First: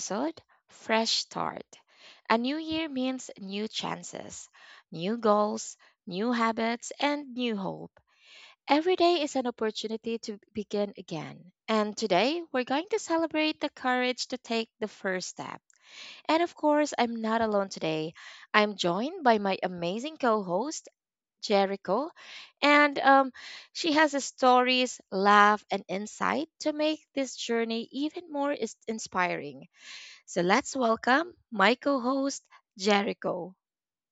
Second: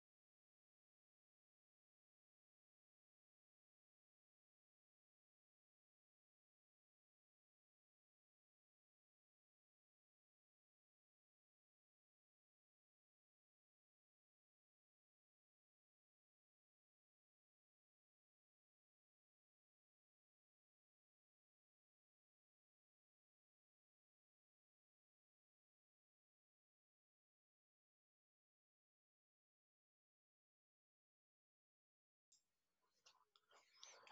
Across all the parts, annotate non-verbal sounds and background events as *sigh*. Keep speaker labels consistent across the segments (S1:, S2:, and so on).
S1: episode Fresh Start. A new year means new chances, new goals, new habits, and new hope. Every day is an opportunity to begin again. And today, we're going to celebrate the courage to take the first step. And of course, I'm not alone today. I'm joined by my amazing co host, Jericho. And She has a stories, laugh, and insight to make this journey even more inspiring. So let's welcome my co host, Jericho.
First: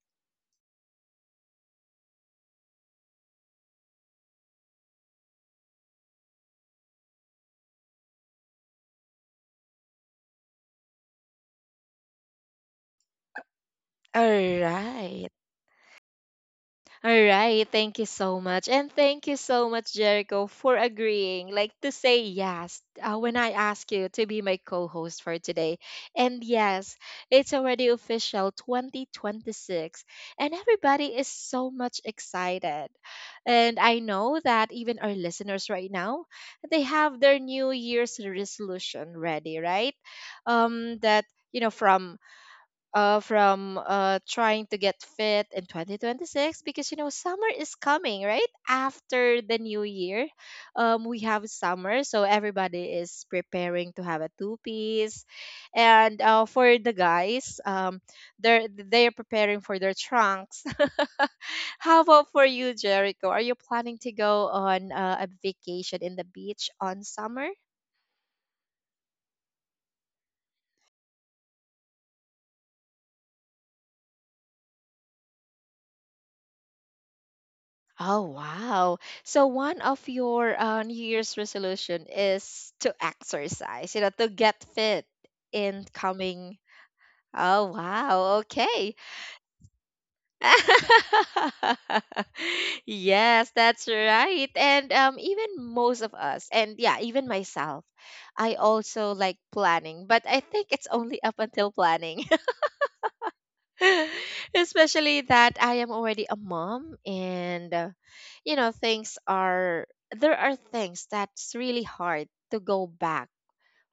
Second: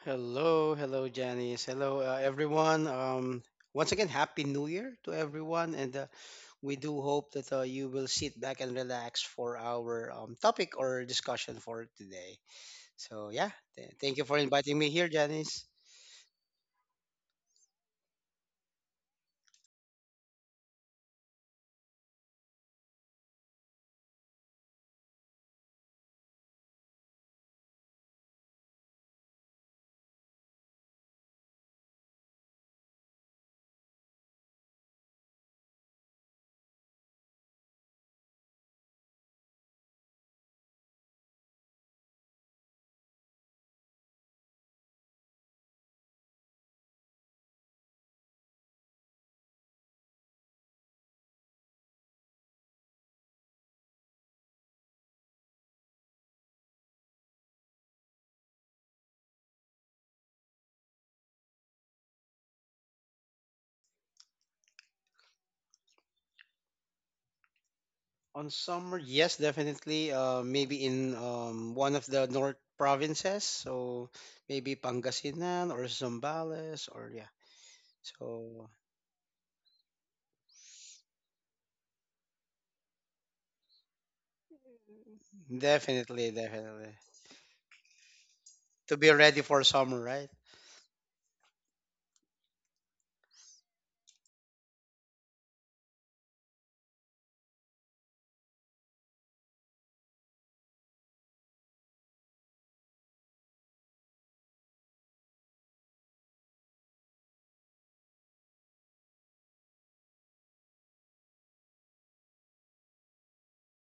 S2: Hello, hello, Janice. Hello, everyone. Once again, Happy New Year to everyone. And we do hope that you will sit back and relax for our topic or discussion for today. So, yeah, thank
S1: All
S2: you for inviting me here,
S1: right.
S2: Janice.
S1: All right, thank you so much. And thank you so much, Jericho, for agreeing, like to say yes when I ask you to be my co host for today. And yes, it's already official 2026, and everybody is so much excited. And I know that even our listeners right now, they have their New Year's resolution ready, right? That, from trying to get fit in 2026, because you know summer is coming right after the new year. Um, we have summer, so everybody is preparing to have a two piece, and for the guys, they're preparing for their trunks. *laughs* How about for you, Jericho? Are you planning to go on a vacation in the beach on summer?
S2: On summer, yes, definitely. Maybe in one of the north provinces. So, maybe Pangasinan or Zambales or, yeah.
S1: Oh,
S2: So,
S1: wow. So one of your New Year's resolution is to exercise, you know, to get fit in
S2: definitely,
S1: coming.
S2: definitely.
S1: Oh, wow. Okay.
S2: To be ready for summer, right?
S1: *laughs* Yes, that's right. And even most of us, and yeah, even myself, I also like planning, but I think it's only up until planning. *laughs* Especially that I am already a mom, and you know, things are, there are things that's really hard to go back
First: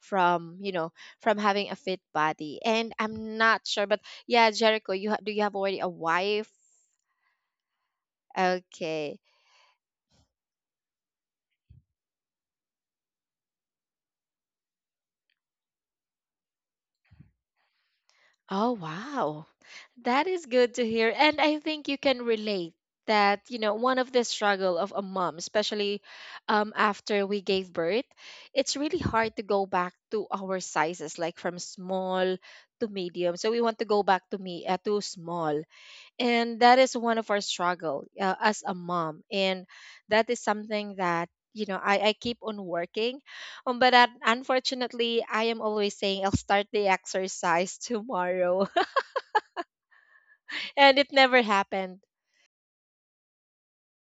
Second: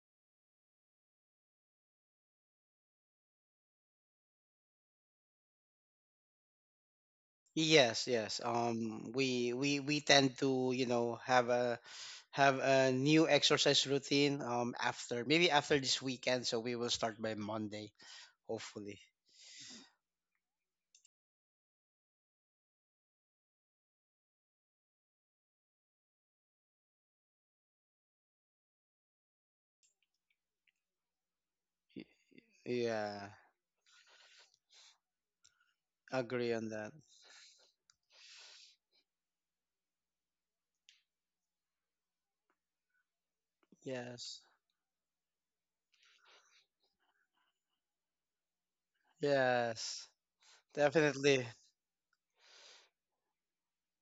S1: from, you know, from having a fit body. And I'm not sure, but yeah, Jericho, you do you have already a wife?
S2: Yes, yes.
S1: Okay.
S2: We tend to you know have a new exercise routine. After maybe after this weekend, so we will start by Monday,
S1: Oh,
S2: hopefully.
S1: wow. That is good to hear. And I think you can relate that, you know, one of the struggle of a mom, especially after we gave birth, it's really hard to go back to our sizes, like from
S2: Y-
S1: small to
S2: Yeah,
S1: medium. So we want to go back to me to small.
S2: agree
S1: And
S2: on
S1: that
S2: that.
S1: is one of our struggle as a mom. And that is something that, you know, I keep on working, but
S2: Yes,
S1: unfortunately, I am always saying I'll start the exercise *laughs* tomorrow,
S2: yes,
S1: and it never
S2: definitely.
S1: happened.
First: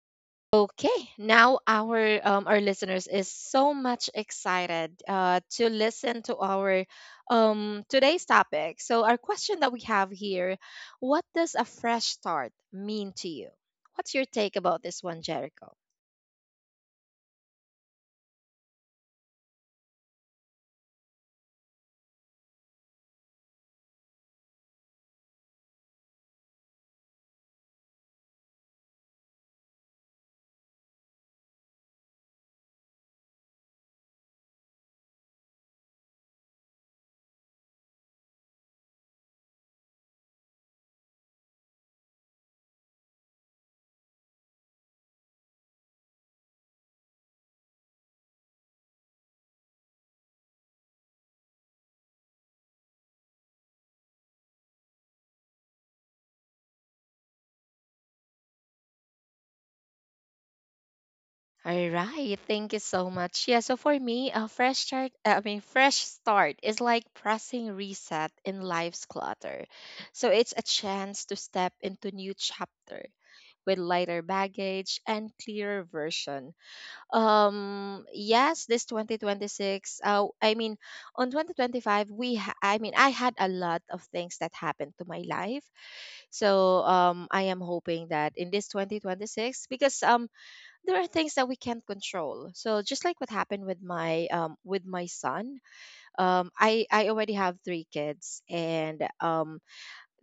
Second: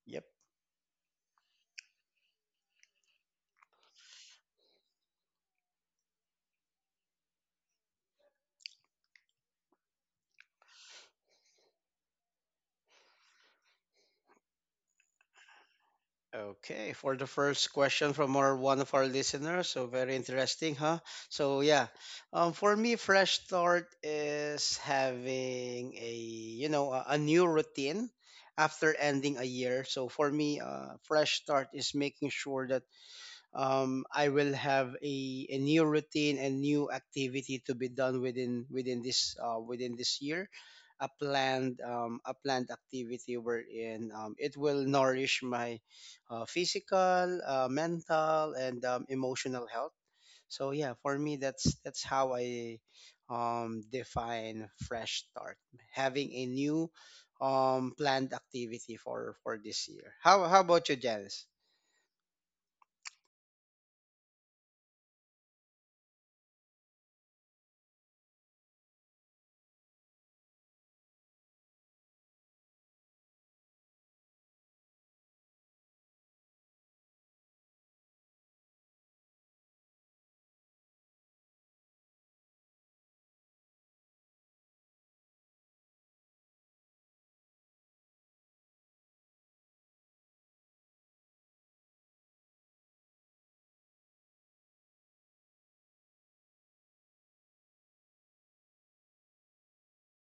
S2: Yep.
S1: Okay, now our listeners is so much excited to listen to our today's topic. So our question that we have here, what does a fresh start mean to you? What's your take about this one, Jericho?
S2: Okay, for the first question from our one of our listeners, so very interesting, huh? So yeah, for me, fresh start is having a you know a new routine after ending a year. So for me, fresh start is making sure that I will have a new routine and new activity to be done within this within this year. A planned activity wherein it will nourish my physical, mental, and emotional health. So yeah, for me that's how I define fresh start, having a new planned activity for this year. How about you, Janice?
S1: All right, thank you so much. Yeah, so for me, a fresh start, I mean, fresh start is like pressing reset in life's clutter. So it's a chance to step into new chapter with lighter baggage and clearer version. Yes, this 2026, I mean, on 2025, I mean, I had a lot of things that happened to my life. So I am hoping that in this 2026, because there are things that we can't control. So just like what happened with my son, I already have three kids, and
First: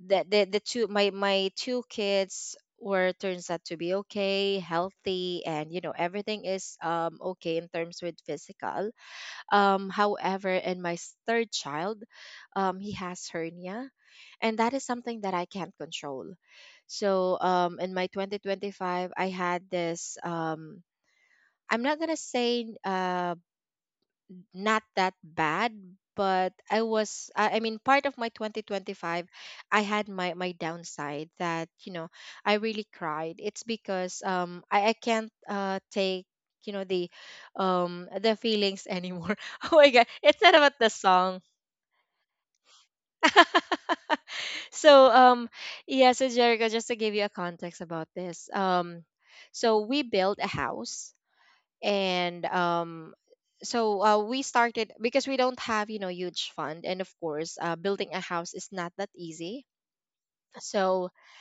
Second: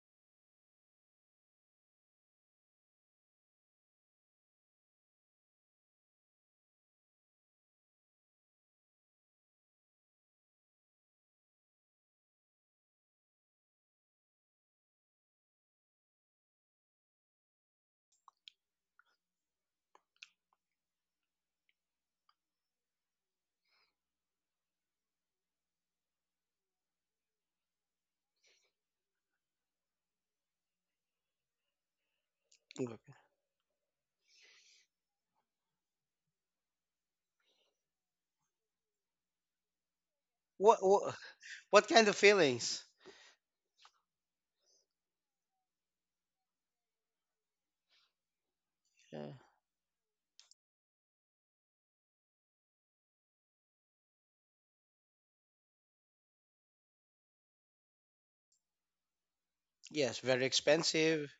S1: the two my my two kids were turns out to be okay, healthy, and you know, everything is okay in terms with physical. Um, however, in my third child, he has hernia, and that is something that I can't control. So in my 2025, I had this, I'm not gonna say not that bad, but I was I mean, part of my 2025, I had my downside that, you know, I really
S2: Okay.
S1: cried. It's because I can't take, you know, the, the feelings anymore. *laughs* Oh my god, it's not about
S2: What,
S1: the
S2: what
S1: song.
S2: What kind of feelings?
S1: *laughs* So yeah, so Jericho, just to give you a context about this,
S2: Uh,
S1: so we built a house. And so we started because we don't have, you know, huge fund, and of course, building a house is not that easy,
S2: yes, very
S1: so
S2: expensive.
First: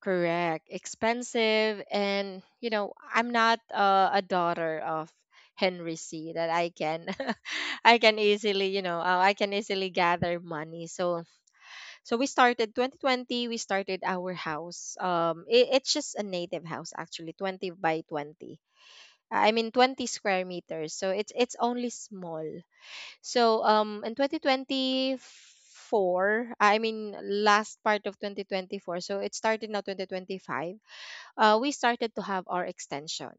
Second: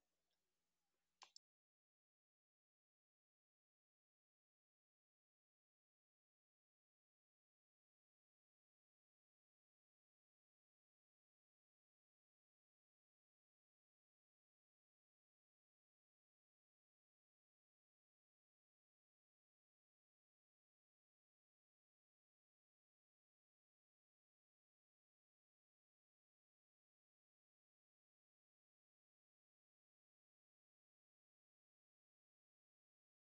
S1: correct, expensive. And you know, I'm not a daughter of Henry C that I can *laughs* I can easily, you know, I can easily gather money. So so we started 2020, we started our house. It's just a native house actually, 20 by 20, I mean 20 square meters. So it's only small. So in 2024, I mean last part of 2024, so it started now 2025. Uh, we started to have our extension.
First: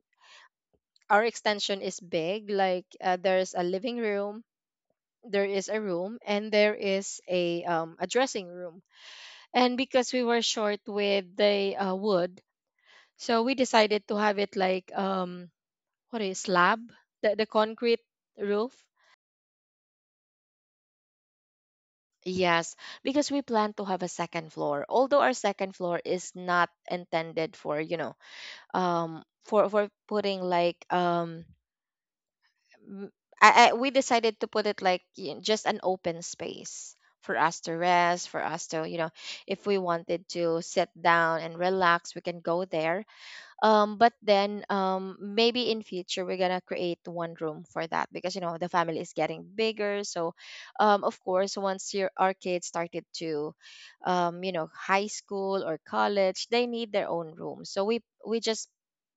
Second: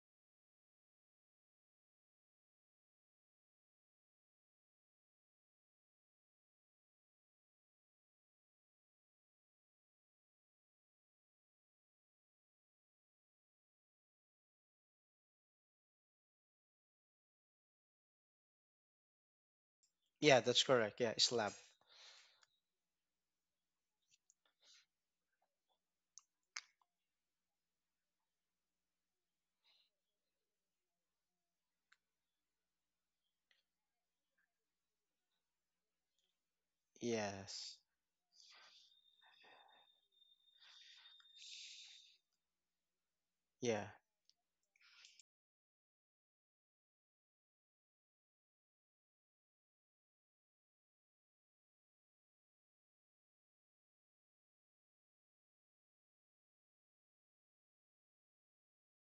S1: Our extension is big, like there's a living room, there is a room, and there is a dressing room. And because we were short with the wood, so we decided to have it like what is slab, the concrete roof.
S2: Yeah, that's correct. Yeah, slab.
S1: Yes, because we plan to have a second floor. Although our second floor is not intended for, you know, for putting like m- I we decided to put it like just an open space for us to
S2: Yes.
S1: rest, for us to, you know, if we wanted to sit down and relax, we can go there.
S2: Yeah.
S1: But then maybe in future, we're gonna create one room for that, because you know, the family is getting bigger. So of course, once your our kids started to, you know, high school or college, they need their own room. So we just,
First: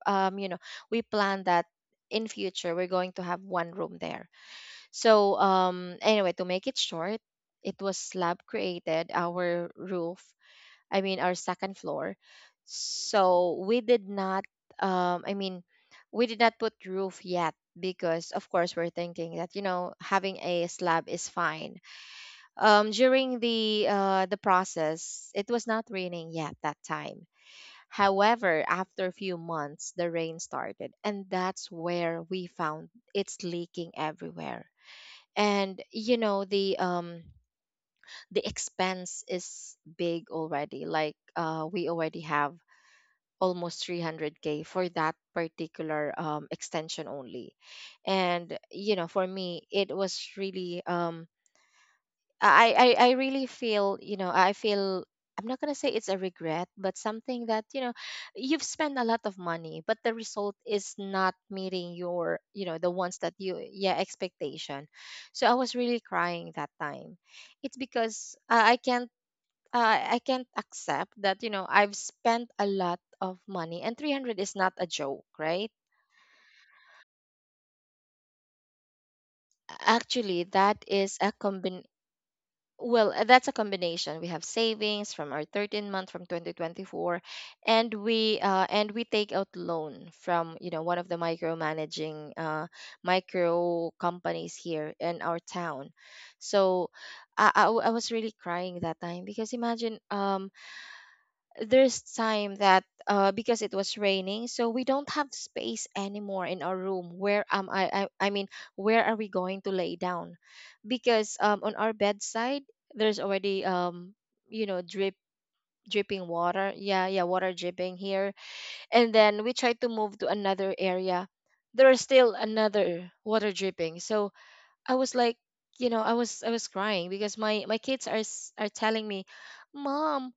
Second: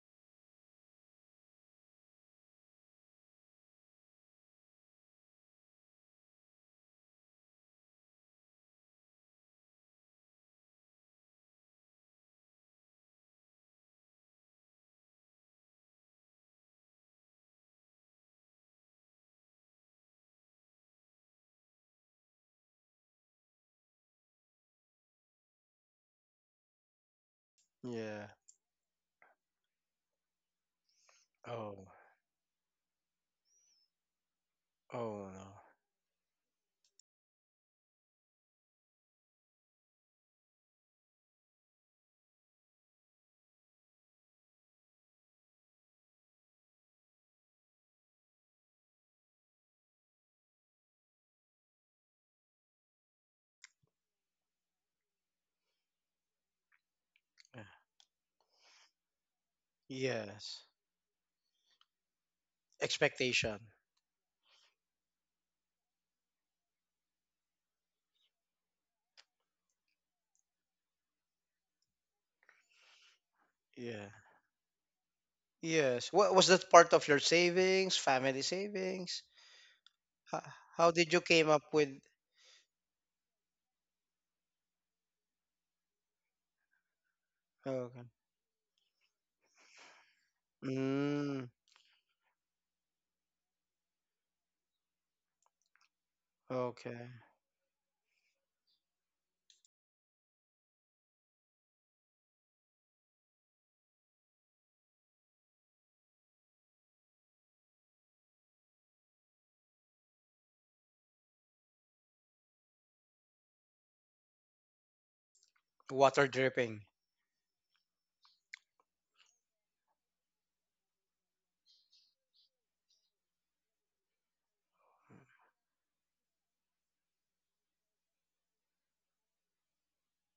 S1: you know, we plan that in future, we're going to have one room there. So anyway, to make it short, it was slab, created our roof, I mean, our second floor. So we did not, I mean, we did not put roof yet because, of course, we're thinking that, you know, having a slab is fine. During the process, it was not raining yet that time.
S2: Yeah.
S1: However, after a few months, the rain started, and that's
S2: Oh.
S1: where we found it's leaking everywhere.
S2: Oh no.
S1: And you know, the expense is big already. Like we already have almost 300K for that particular extension only. And you know, for me, it was really, I really feel, you know, I feel, I'm not gonna say it's a regret, but something
S2: Yeah.
S1: that, you know, you've spent a lot of money but the result
S2: Yes.
S1: is not meeting your, you know, the ones that you,
S2: Expectation.
S1: yeah, expectation. So I was really crying that time. It's because I can't I can't accept that, you know, I've spent a lot of money, and
S2: Yeah.
S1: 300 is not a joke, right?
S2: Yes. What was that part of your savings, family savings?
S1: Actually,
S2: How,
S1: that
S2: how did
S1: is
S2: you
S1: a
S2: came up
S1: combin
S2: with?
S1: Well, that's a combination. We have savings from our 13-month from 2024,
S2: Oh,
S1: and
S2: okay.
S1: we take out loan from, you know, one of the
S2: Mm,
S1: micromanaging micro companies here in our town. So
S2: okay.
S1: I was really crying that time because imagine, there's time that because it was raining, so we don't have space anymore in our room. Where am I, I? I mean, where are we going to lay down? Because on our bedside, there's already, you know, dripping
S2: Water
S1: water.
S2: dripping.
S1: Yeah, yeah, water dripping here, and then we tried to move to another area. There is still another water dripping. So I was like, you know, I was crying because my kids are telling me, "Mom,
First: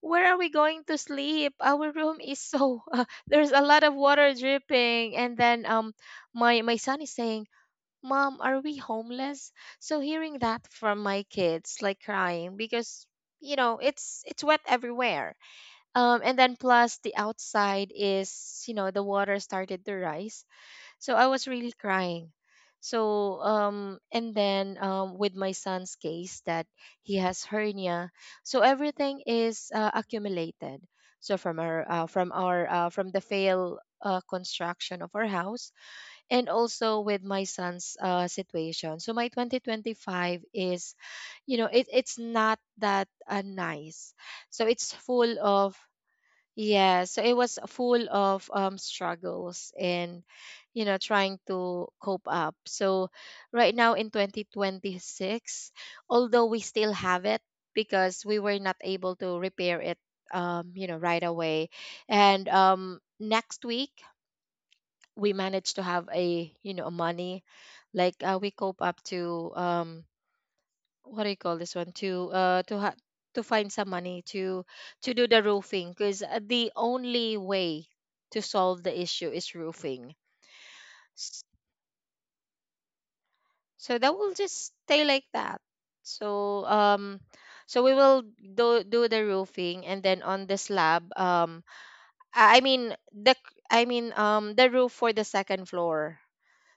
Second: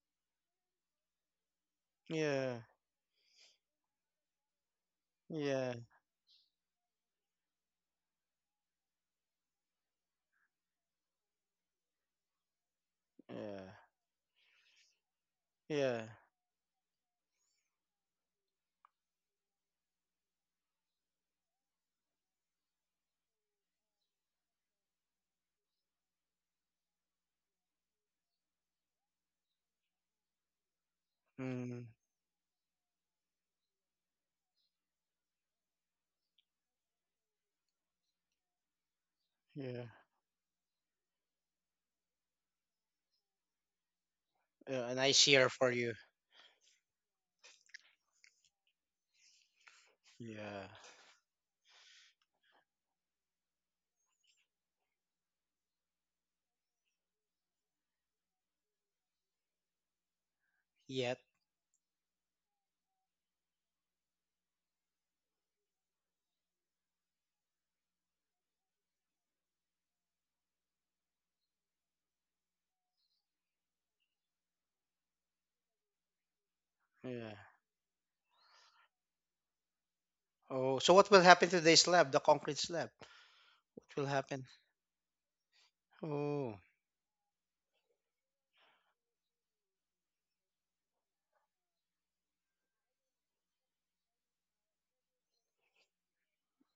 S1: where are we going to sleep? Our room is
S2: Yeah.
S1: so *laughs* there's a lot of water dripping." And then
S2: Yeah.
S1: my my son is saying, "Mom, are we homeless?" So hearing that from my kids, like crying because, you
S2: Yeah.
S1: know, it's wet everywhere.
S2: Yeah.
S1: And then plus the outside is, you know, the water started to rise. So I was really crying. So and then with my son's case that he has hernia, so everything is accumulated. So from
S2: Mm,
S1: our from the fail construction of our house, and also with my son's situation. So my
S2: yeah.
S1: 2025 is, you know, it's not that nice. So
S2: Yeah.
S1: it's
S2: And I see
S1: full
S2: her for
S1: of,
S2: you.
S1: yeah, so it was full of struggles and,
S2: Yeah.
S1: you know, trying to cope up. So right now in 2026, although we still have it because we were not able to repair it, you know,
S2: Yet.
S1: right away. And next week, we managed to have a, money like we cope up to what do you call this one to to find some money to do the roofing because the only
S2: Yeah.
S1: way to solve the issue is roofing.
S2: Oh, so what will
S1: S-
S2: happen to the slab, the concrete slab? What
S1: so
S2: will
S1: that will
S2: happen?
S1: just stay like that.
S2: Oh.
S1: so um so we will do the roofing, and then on the slab, I mean the c- I mean the roof for the second floor,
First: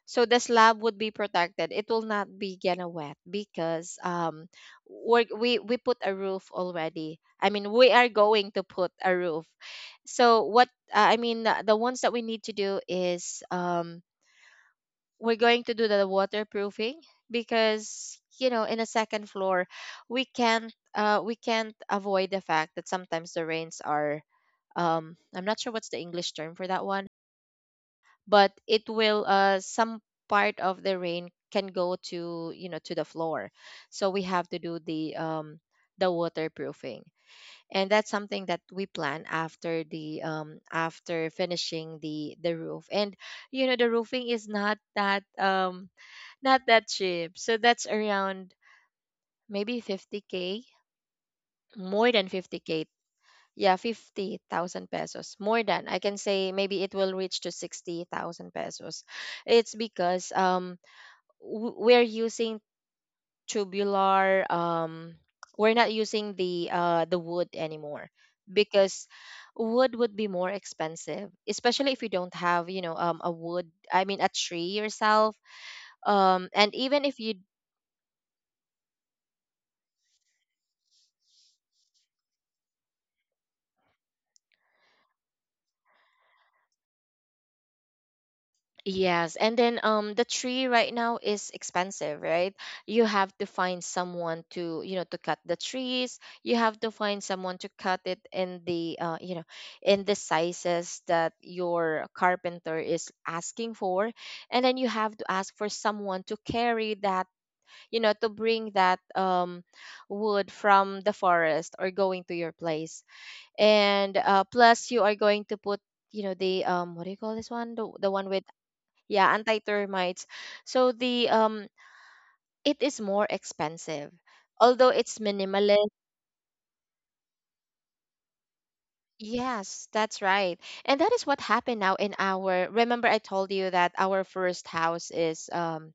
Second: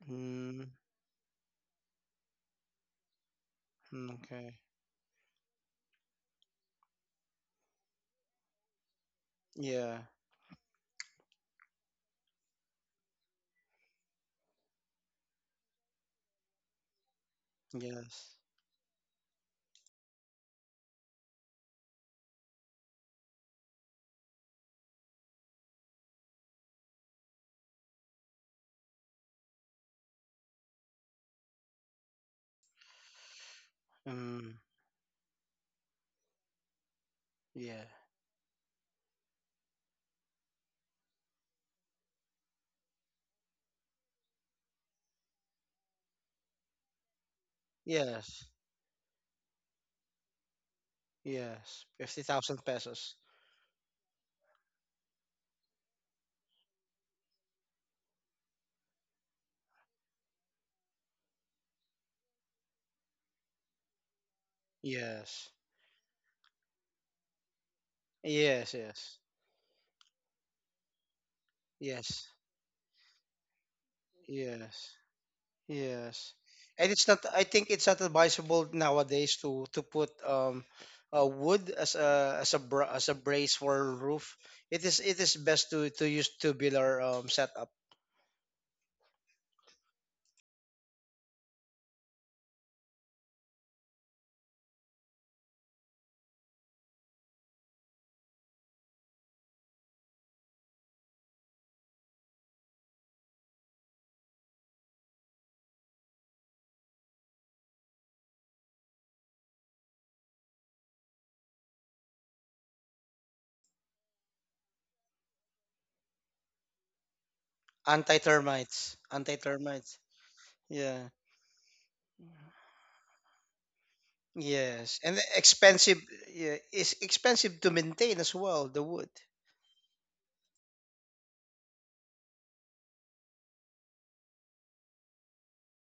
S1: so the
S2: Mm,
S1: slab would be protected. It will not be gonna wet because
S2: mm,
S1: um
S2: okay.
S1: we we we put a roof already. I mean, we are going to put a roof.
S2: Yeah.
S1: So what I mean The ones that we need to do is we're going to do the waterproofing, because
S2: Yes.
S1: you know, in a second floor, we can't avoid the fact that sometimes the rains are I'm not sure what's the English term for that one, but it will some part of the rain can go to, you know, to the floor. So we have to
S2: Mm,
S1: do the waterproofing.
S2: yeah.
S1: And that's something that we plan after the after finishing the roof. And you know, the roofing is not that not that cheap. So that's
S2: Yes.
S1: around maybe 50K.
S2: Yes.
S1: More than
S2: 50,000
S1: 50K.
S2: pesos.
S1: Yeah, 50,000 pesos. More than. I can say maybe it will reach to 60,000 pesos. It's because we're using tubular.
S2: Yes.
S1: We're not using the wood anymore,
S2: Yes,
S1: because
S2: yes.
S1: wood would be more expensive, especially if you
S2: Yes.
S1: don't have, you know, a wood, I mean a
S2: Yes.
S1: tree yourself.
S2: Yes.
S1: And
S2: And
S1: even
S2: it's
S1: if
S2: not
S1: you…
S2: I think it's not advisable nowadays to put wood as a as a as a brace for roof. It is best to use tubular setup.
S1: Yes, and then the tree right now is expensive, right? You have to find someone to, you know, to cut the trees. You have to find someone to cut it in the you know, in the sizes that your carpenter is asking for. And then you have to ask for someone to carry that, you know, to bring that wood from the forest or going to your place. And plus you are going to put, you know, the what do you call this one? The one with…
S2: Anti-termites.
S1: Yeah,
S2: Anti-termites.
S1: anti-termites. So
S2: Yeah.
S1: the it is more expensive, although
S2: Yes.
S1: it's
S2: And the
S1: minimalist.
S2: expensive. Yeah, it's expensive to maintain as well, the wood.
S1: Yes, that's right. And that is what happened now in our… Remember I told you that our first house is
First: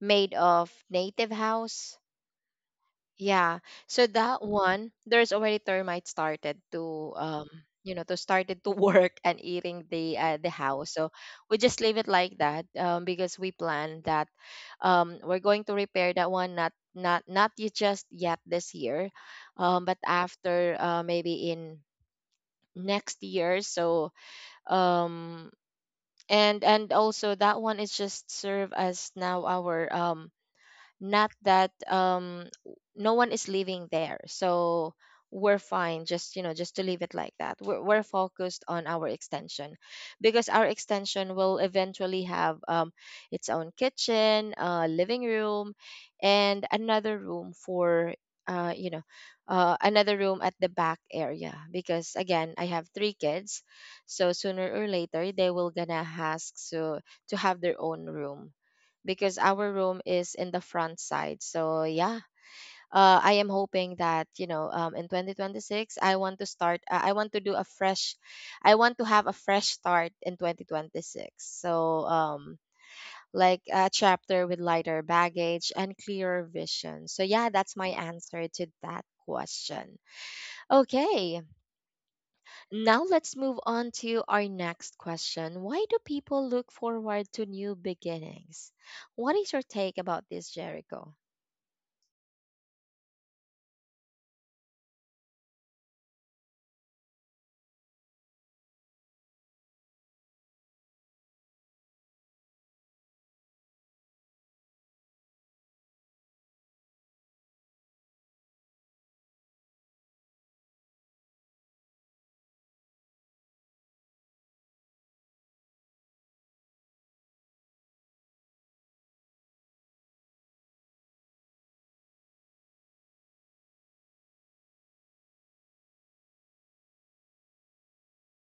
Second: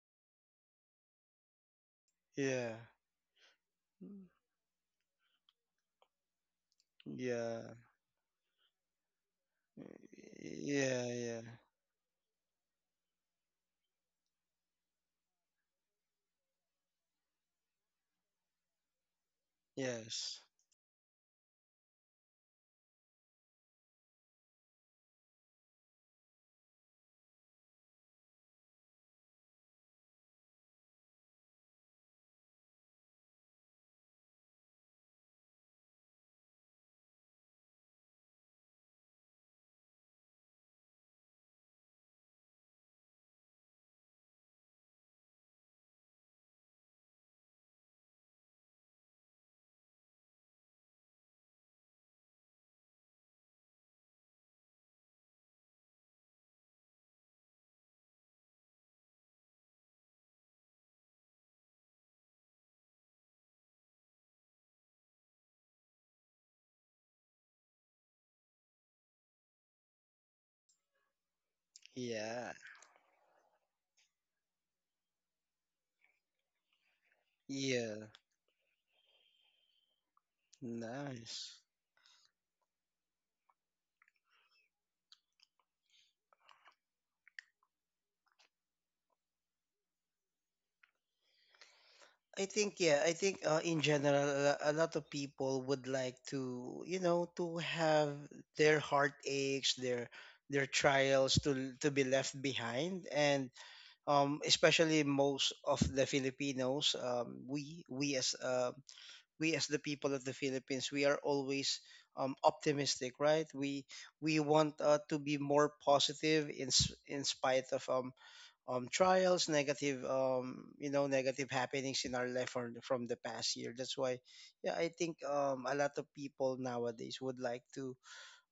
S1: made of native house.
S2: Yeah.
S1: Yeah. So that one, there's already termites started to
S2: Yeah.
S1: started to *laughs* work and eating the house.
S2: Yeah,
S1: So
S2: yeah.
S1: we just leave it like that, because we plan that we're going to repair that one, not not not y- just yet this year, but
S2: Yes.
S1: after maybe in next year. So um and also that one is just serve as now our not that no one is living there, so we're fine just, you know, just to leave it like that. We're focused on our extension, because our extension will eventually have its own kitchen, living room, and another room for uh, you know another room at the back area, because again, I have 3 kids, so sooner or later they will gonna ask so to have their own room, because our room is in the front side. So yeah, I am hoping that you know, in 2026 I want to start. I want to do a fresh. I want to have a fresh start in 2026. So
S2: Yeah.
S1: like a chapter with lighter baggage and clearer vision. So yeah, that's my
S2: Yeah.
S1: answer to that question. Okay,
S2: Nice.
S1: now let's move on to our next question. Why do people look forward to new beginnings? What is your take about this, Jericho?
S2: I think yeah, I think in general a lot of people would like to, you know, to have their heartaches, their trials to be left behind and especially most of the Filipinos, we as the people of the Philippines, we are always optimistic, right? We want to be more positive in in spite of trials, negative you know negative happenings in our life from the past year. That's why, yeah, I think a lot of people nowadays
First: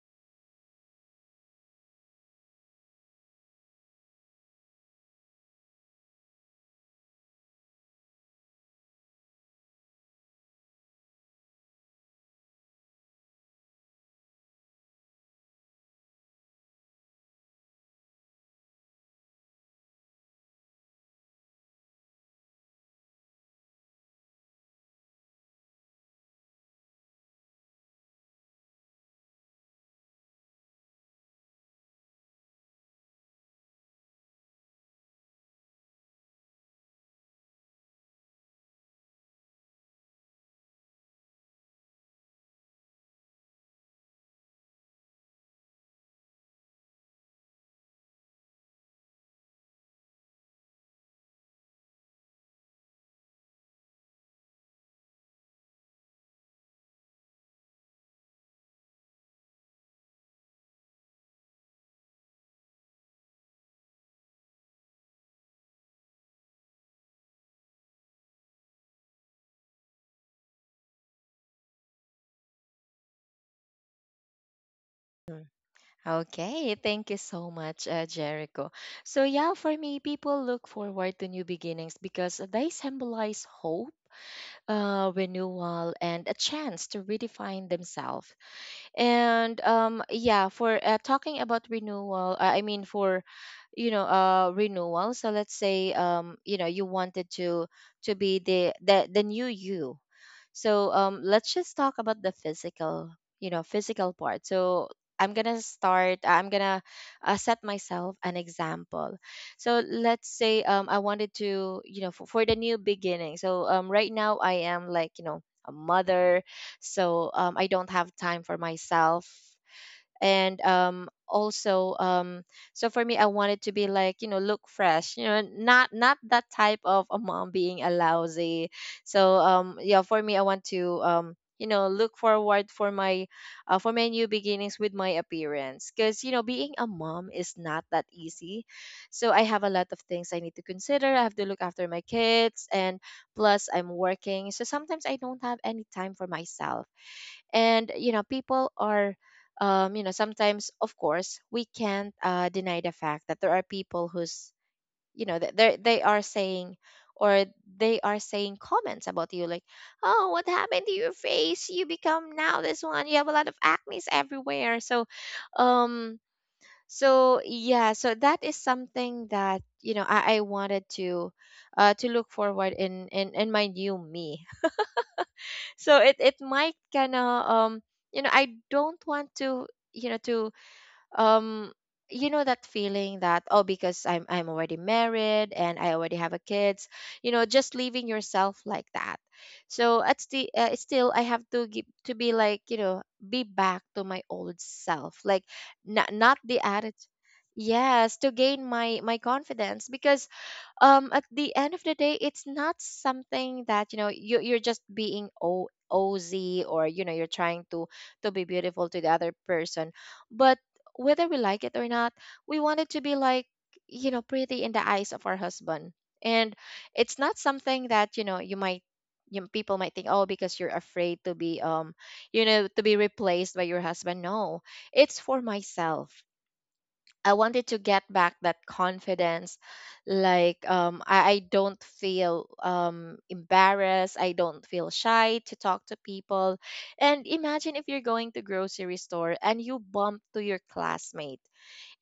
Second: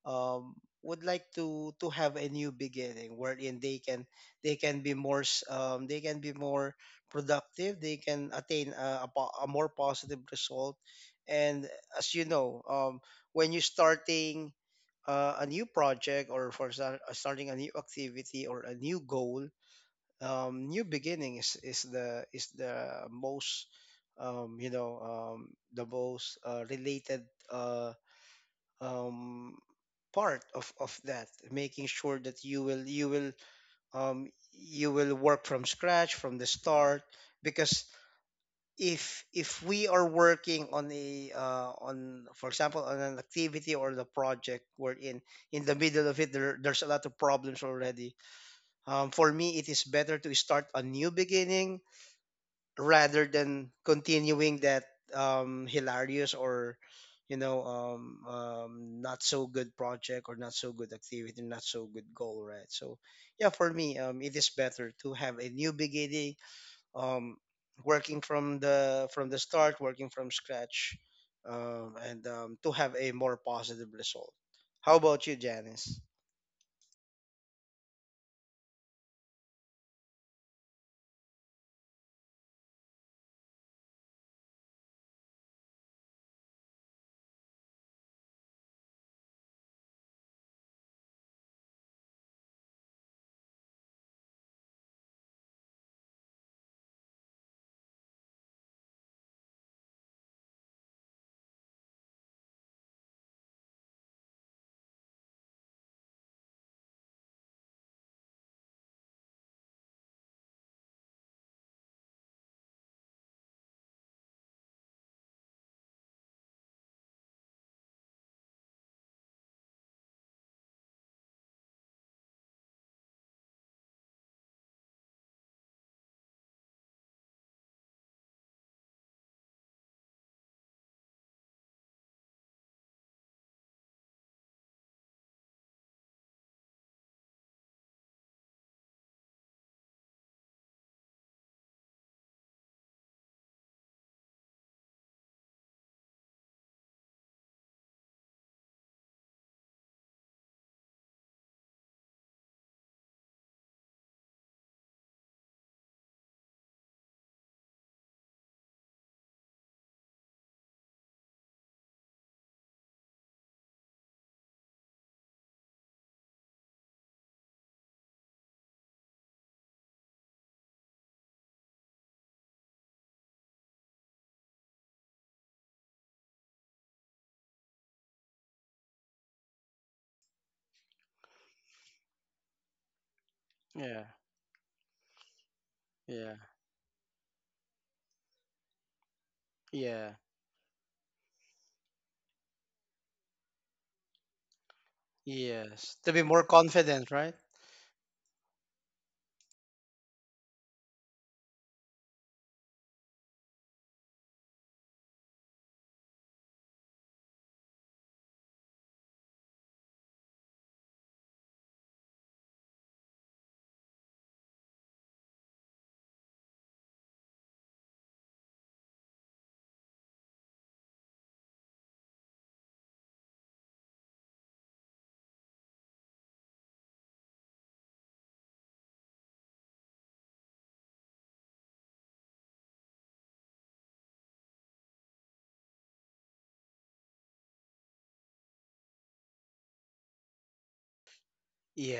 S2: um, would like to have a new beginning wherein they can be they can be more productive they can attain a, a more positive result and as you know when you're starting a new project or starting a new activity or a new goal new beginning is the most you know the most related uh, um, part of that making sure that you will you will work from scratch from the start because if we are working on a on for example on an activity or the project we're in the middle of it there, there's a lot of problems already for me it is better to start a new beginning rather than continuing that hilarious or you know not so good project or not so good activity not so good goal right so yeah for me it is better to have a new beginning um, working from the start working from scratch and to have a more positive result. How about you,
S1: Mm.
S2: Janice?
S1: Okay, thank you so much, Jericho. So yeah, for me, people look forward to new beginnings because they symbolize hope, renewal, and a chance to redefine themselves. And yeah, for talking about renewal, I mean, for you know renewal, so let's say, you know, you wanted to be the new you. So let's just talk about the physical, you know, physical part. So I'm gonna start. I'm gonna set myself an example. So let's say, I wanted to, you know, for the new beginning. So right now I am like, you know, a mother, so I don't have time for myself. And also So for me, I wanted to be like, you know, look fresh, you know, not that type of a mom being a lousy. So yeah, for me, I want to you know, look forward for my new beginnings with my appearance, because you know, being a mom is not that easy. So I have a lot of things I need to consider. I have to look after my kids, and plus I'm working, so sometimes I don't have any time for myself. And you know, people are you know, sometimes, of course, we can't deny the fact that there are people who's, you know, they are saying, or they are saying comments about you, like, oh, what happened to your face? You become now this one. You have a lot of acne everywhere. So, um, so yeah, so that is something that you know I wanted to look forward in my new me. *laughs* So it might kind of you know, I don't want to um you know that feeling that oh, because
S2: Yeah,
S1: I'm already married and I already have
S2: yeah,
S1: a kids, you know, just leaving yourself like that. So
S2: yeah,
S1: at the still I have to give to be like, you know, be back to my old self, like,
S2: yes, to be
S1: not
S2: more
S1: the attitude.
S2: confident right.
S1: Yes, to gain my confidence, because at the end of the day, it's not something that you know you're just being ozy, or you know, you're trying to be beautiful to the other person, but whether we like it or not, we want it to be like, you know, pretty in the eyes of our husband. And it's not something that you know you might you know, people might think oh, because you're afraid to be you know to be replaced by your husband. No, it's for myself. I wanted to get back that confidence. Like, I don't feel embarrassed. I don't feel shy to talk to people. And imagine if you're going to grocery store and you bump to your classmate,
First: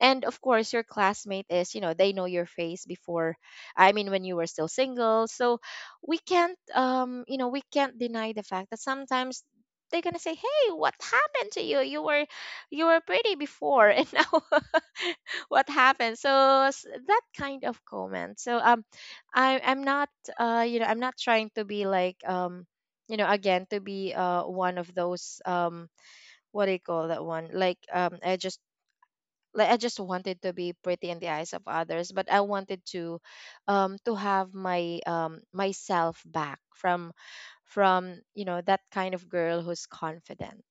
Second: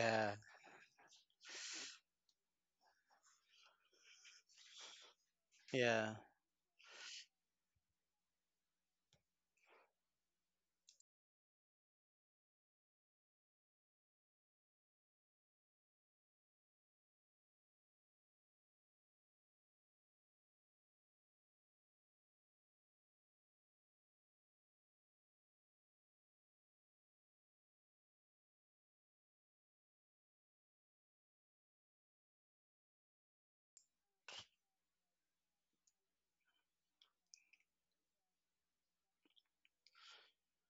S1: and of course your classmate is, you know, they know your face before, I mean when you were still single. So
S2: yeah.
S1: we can't you know, we can't deny the fact that sometimes they're gonna say, hey, what happened to you? You were you were pretty before, and now *laughs* what happened? So that kind of comment. So I'm not you know, I'm not trying to be like, you know, again, to be one of those what do you call that one, like, I just, like, I just wanted to be pretty in the eyes of others, but I wanted to have my myself back from you know that kind of girl who's confident.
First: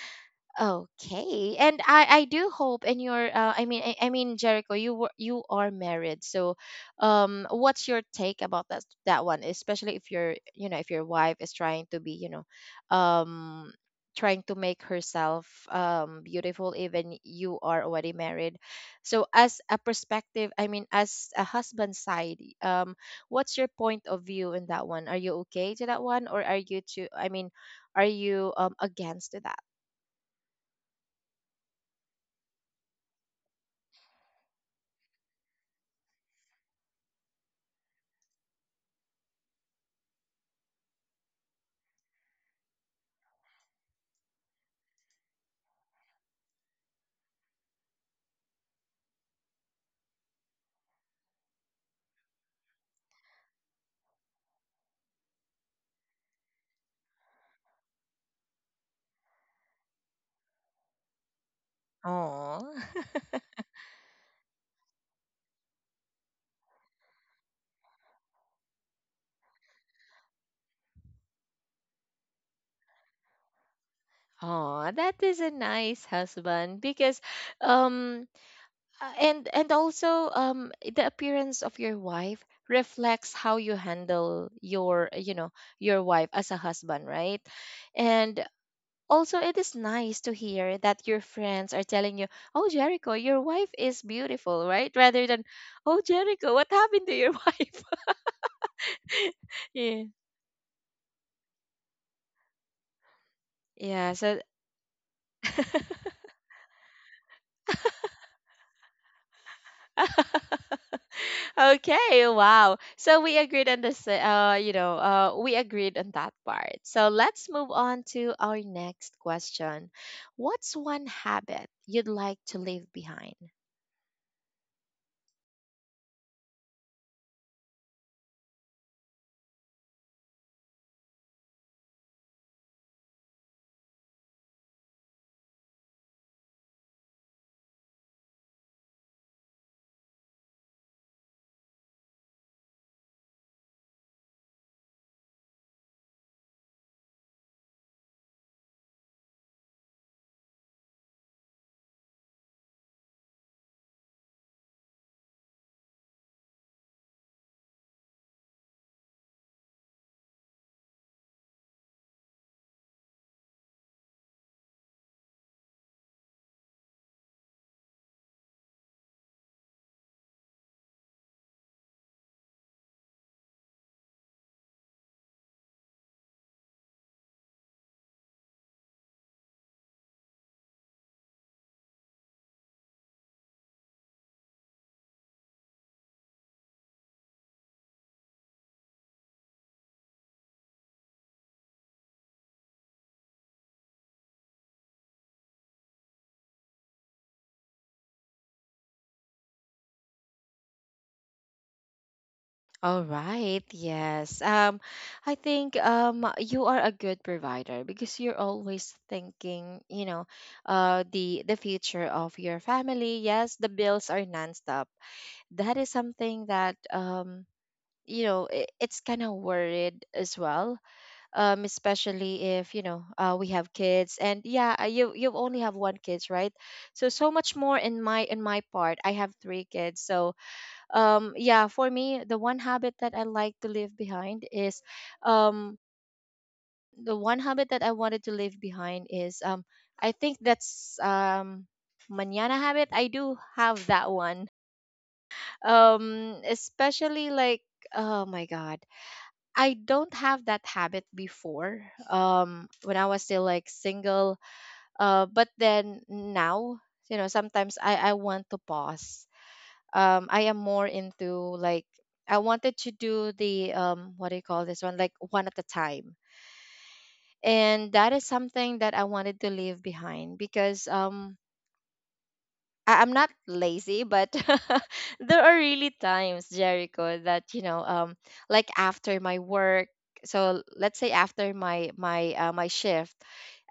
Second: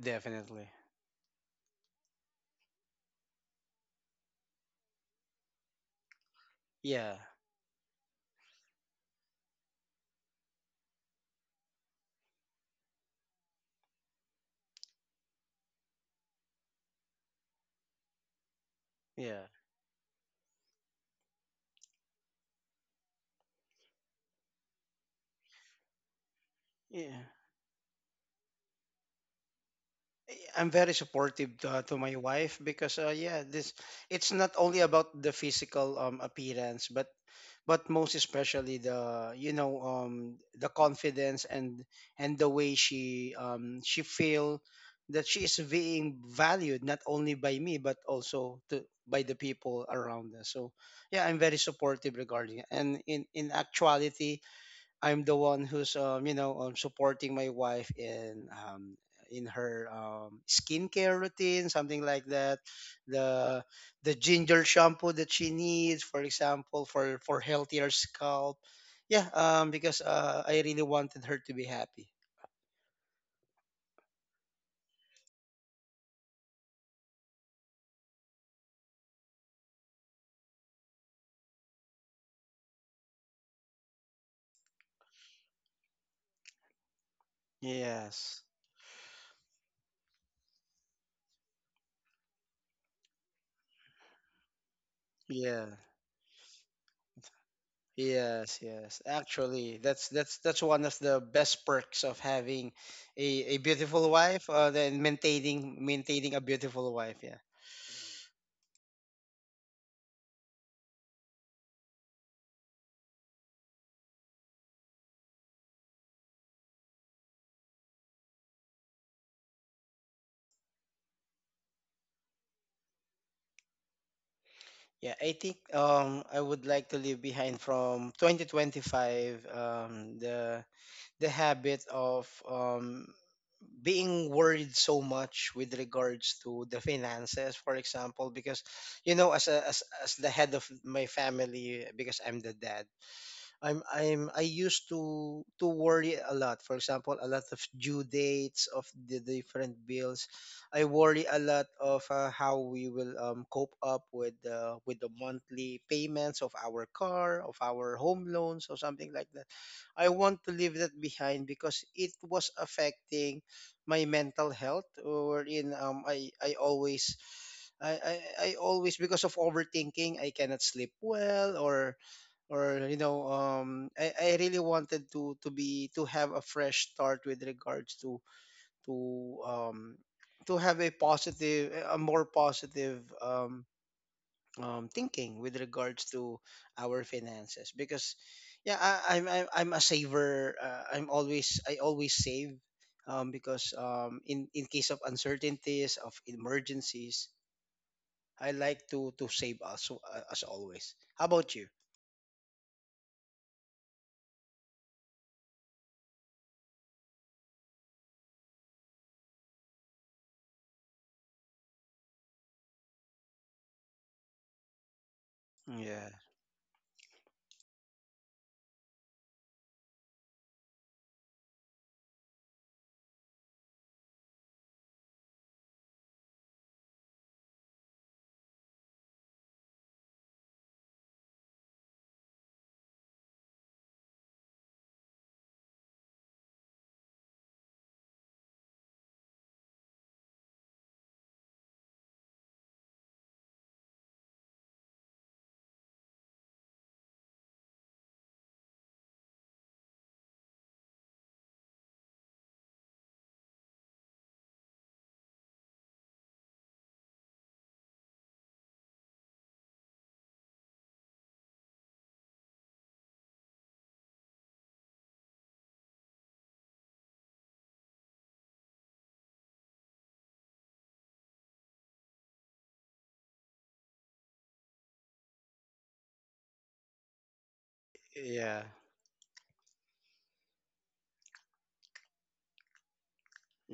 S2: Definitely.
S1: Okay, and I do hope. And your I mean I mean Jericho, you were, you are married, so
S2: Yeah.
S1: what's your take about that that one, especially if your you know, if your wife is trying to be, you know, um trying to make herself beautiful even you are already married, so
S2: Yeah.
S1: as a perspective, I mean as a husband side, what's your point of view in that one? Are you okay to that one, or are you to,
S2: Yeah.
S1: I mean, are you against that?
S2: I'm very supportive to my wife because yeah, this it's not only about the physical appearance but most especially the you know the confidence and the way she feel that she is being valued not only by me but also to by the people around us. So yeah, I'm very supportive regarding it. And in actuality I'm the one who's you know supporting my wife in her skincare routine, something like that. The the ginger shampoo that she needs, for example, for healthier scalp. Yeah, because I really wanted her to be happy.
S1: Oh, that is a nice husband, because um and also the appearance of your wife reflects how you handle your, you know, your wife as a husband, right? And
S2: Yes.
S1: also it is nice to hear that your friends are telling you, "Oh, Jericho, your wife is beautiful," right? Rather than,
S2: Yeah.
S1: "Oh, Jericho, what happened to your *laughs* wife?"
S2: Yes, yes.
S1: *laughs*
S2: Actually,
S1: Yeah.
S2: that's that's one of the best perks of having a
S1: Yeah,
S2: beautiful
S1: so
S2: wife, then
S1: *laughs*
S2: maintaining a beautiful wife. Yeah.
S1: *laughs* okay, wow. So we agreed on this, we agreed on that part. So let's move on to our next question. What's one habit you'd like to leave behind?
S2: Yeah, I think I would like to leave behind from 2025 the habit of being worried so much with regards to the finances for example because you know as a, as as the head of my family because I'm the dad I'm I used to worry a lot. For example, a lot of due dates of the different bills. I worry a lot of how we will cope up with the monthly payments of our car, of our home loans, or something like that. I want to leave that behind because it was affecting my mental health. Wherein I always I always because of overthinking I cannot sleep well or you know I really wanted to be to have a fresh start with regards to um to have a positive a more positive thinking with regards to our finances because yeah I'm a saver I'm always I always save because in case of uncertainties of emergencies I like to save also, as always. How about you?
S1: All right, yes. I think you are a good provider, because you're always thinking, you know, the future of your family. Yes, the bills are nonstop. That is
S2: Yeah,
S1: something that you know it's kind of worried as well, especially if you know, we have kids. And yeah, you you only have one kids, right? So so much more in my, in my part, I have three kids. So yeah, for me, the one habit that I like to leave behind is um the one habit that I wanted to leave behind is, I think that's, manana habit. I do have that one, especially like, oh my god. I don't have that habit before, when I was still like single. But then now, you know, sometimes I want to pause. I am more into like, I wanted to do the, what do you call this one, like one at a time. And that is something that I wanted to leave behind because, I'm not lazy, but *laughs* there are really times, Jericho, that you know,
S2: yeah,
S1: like after my work. So let's say after my shift,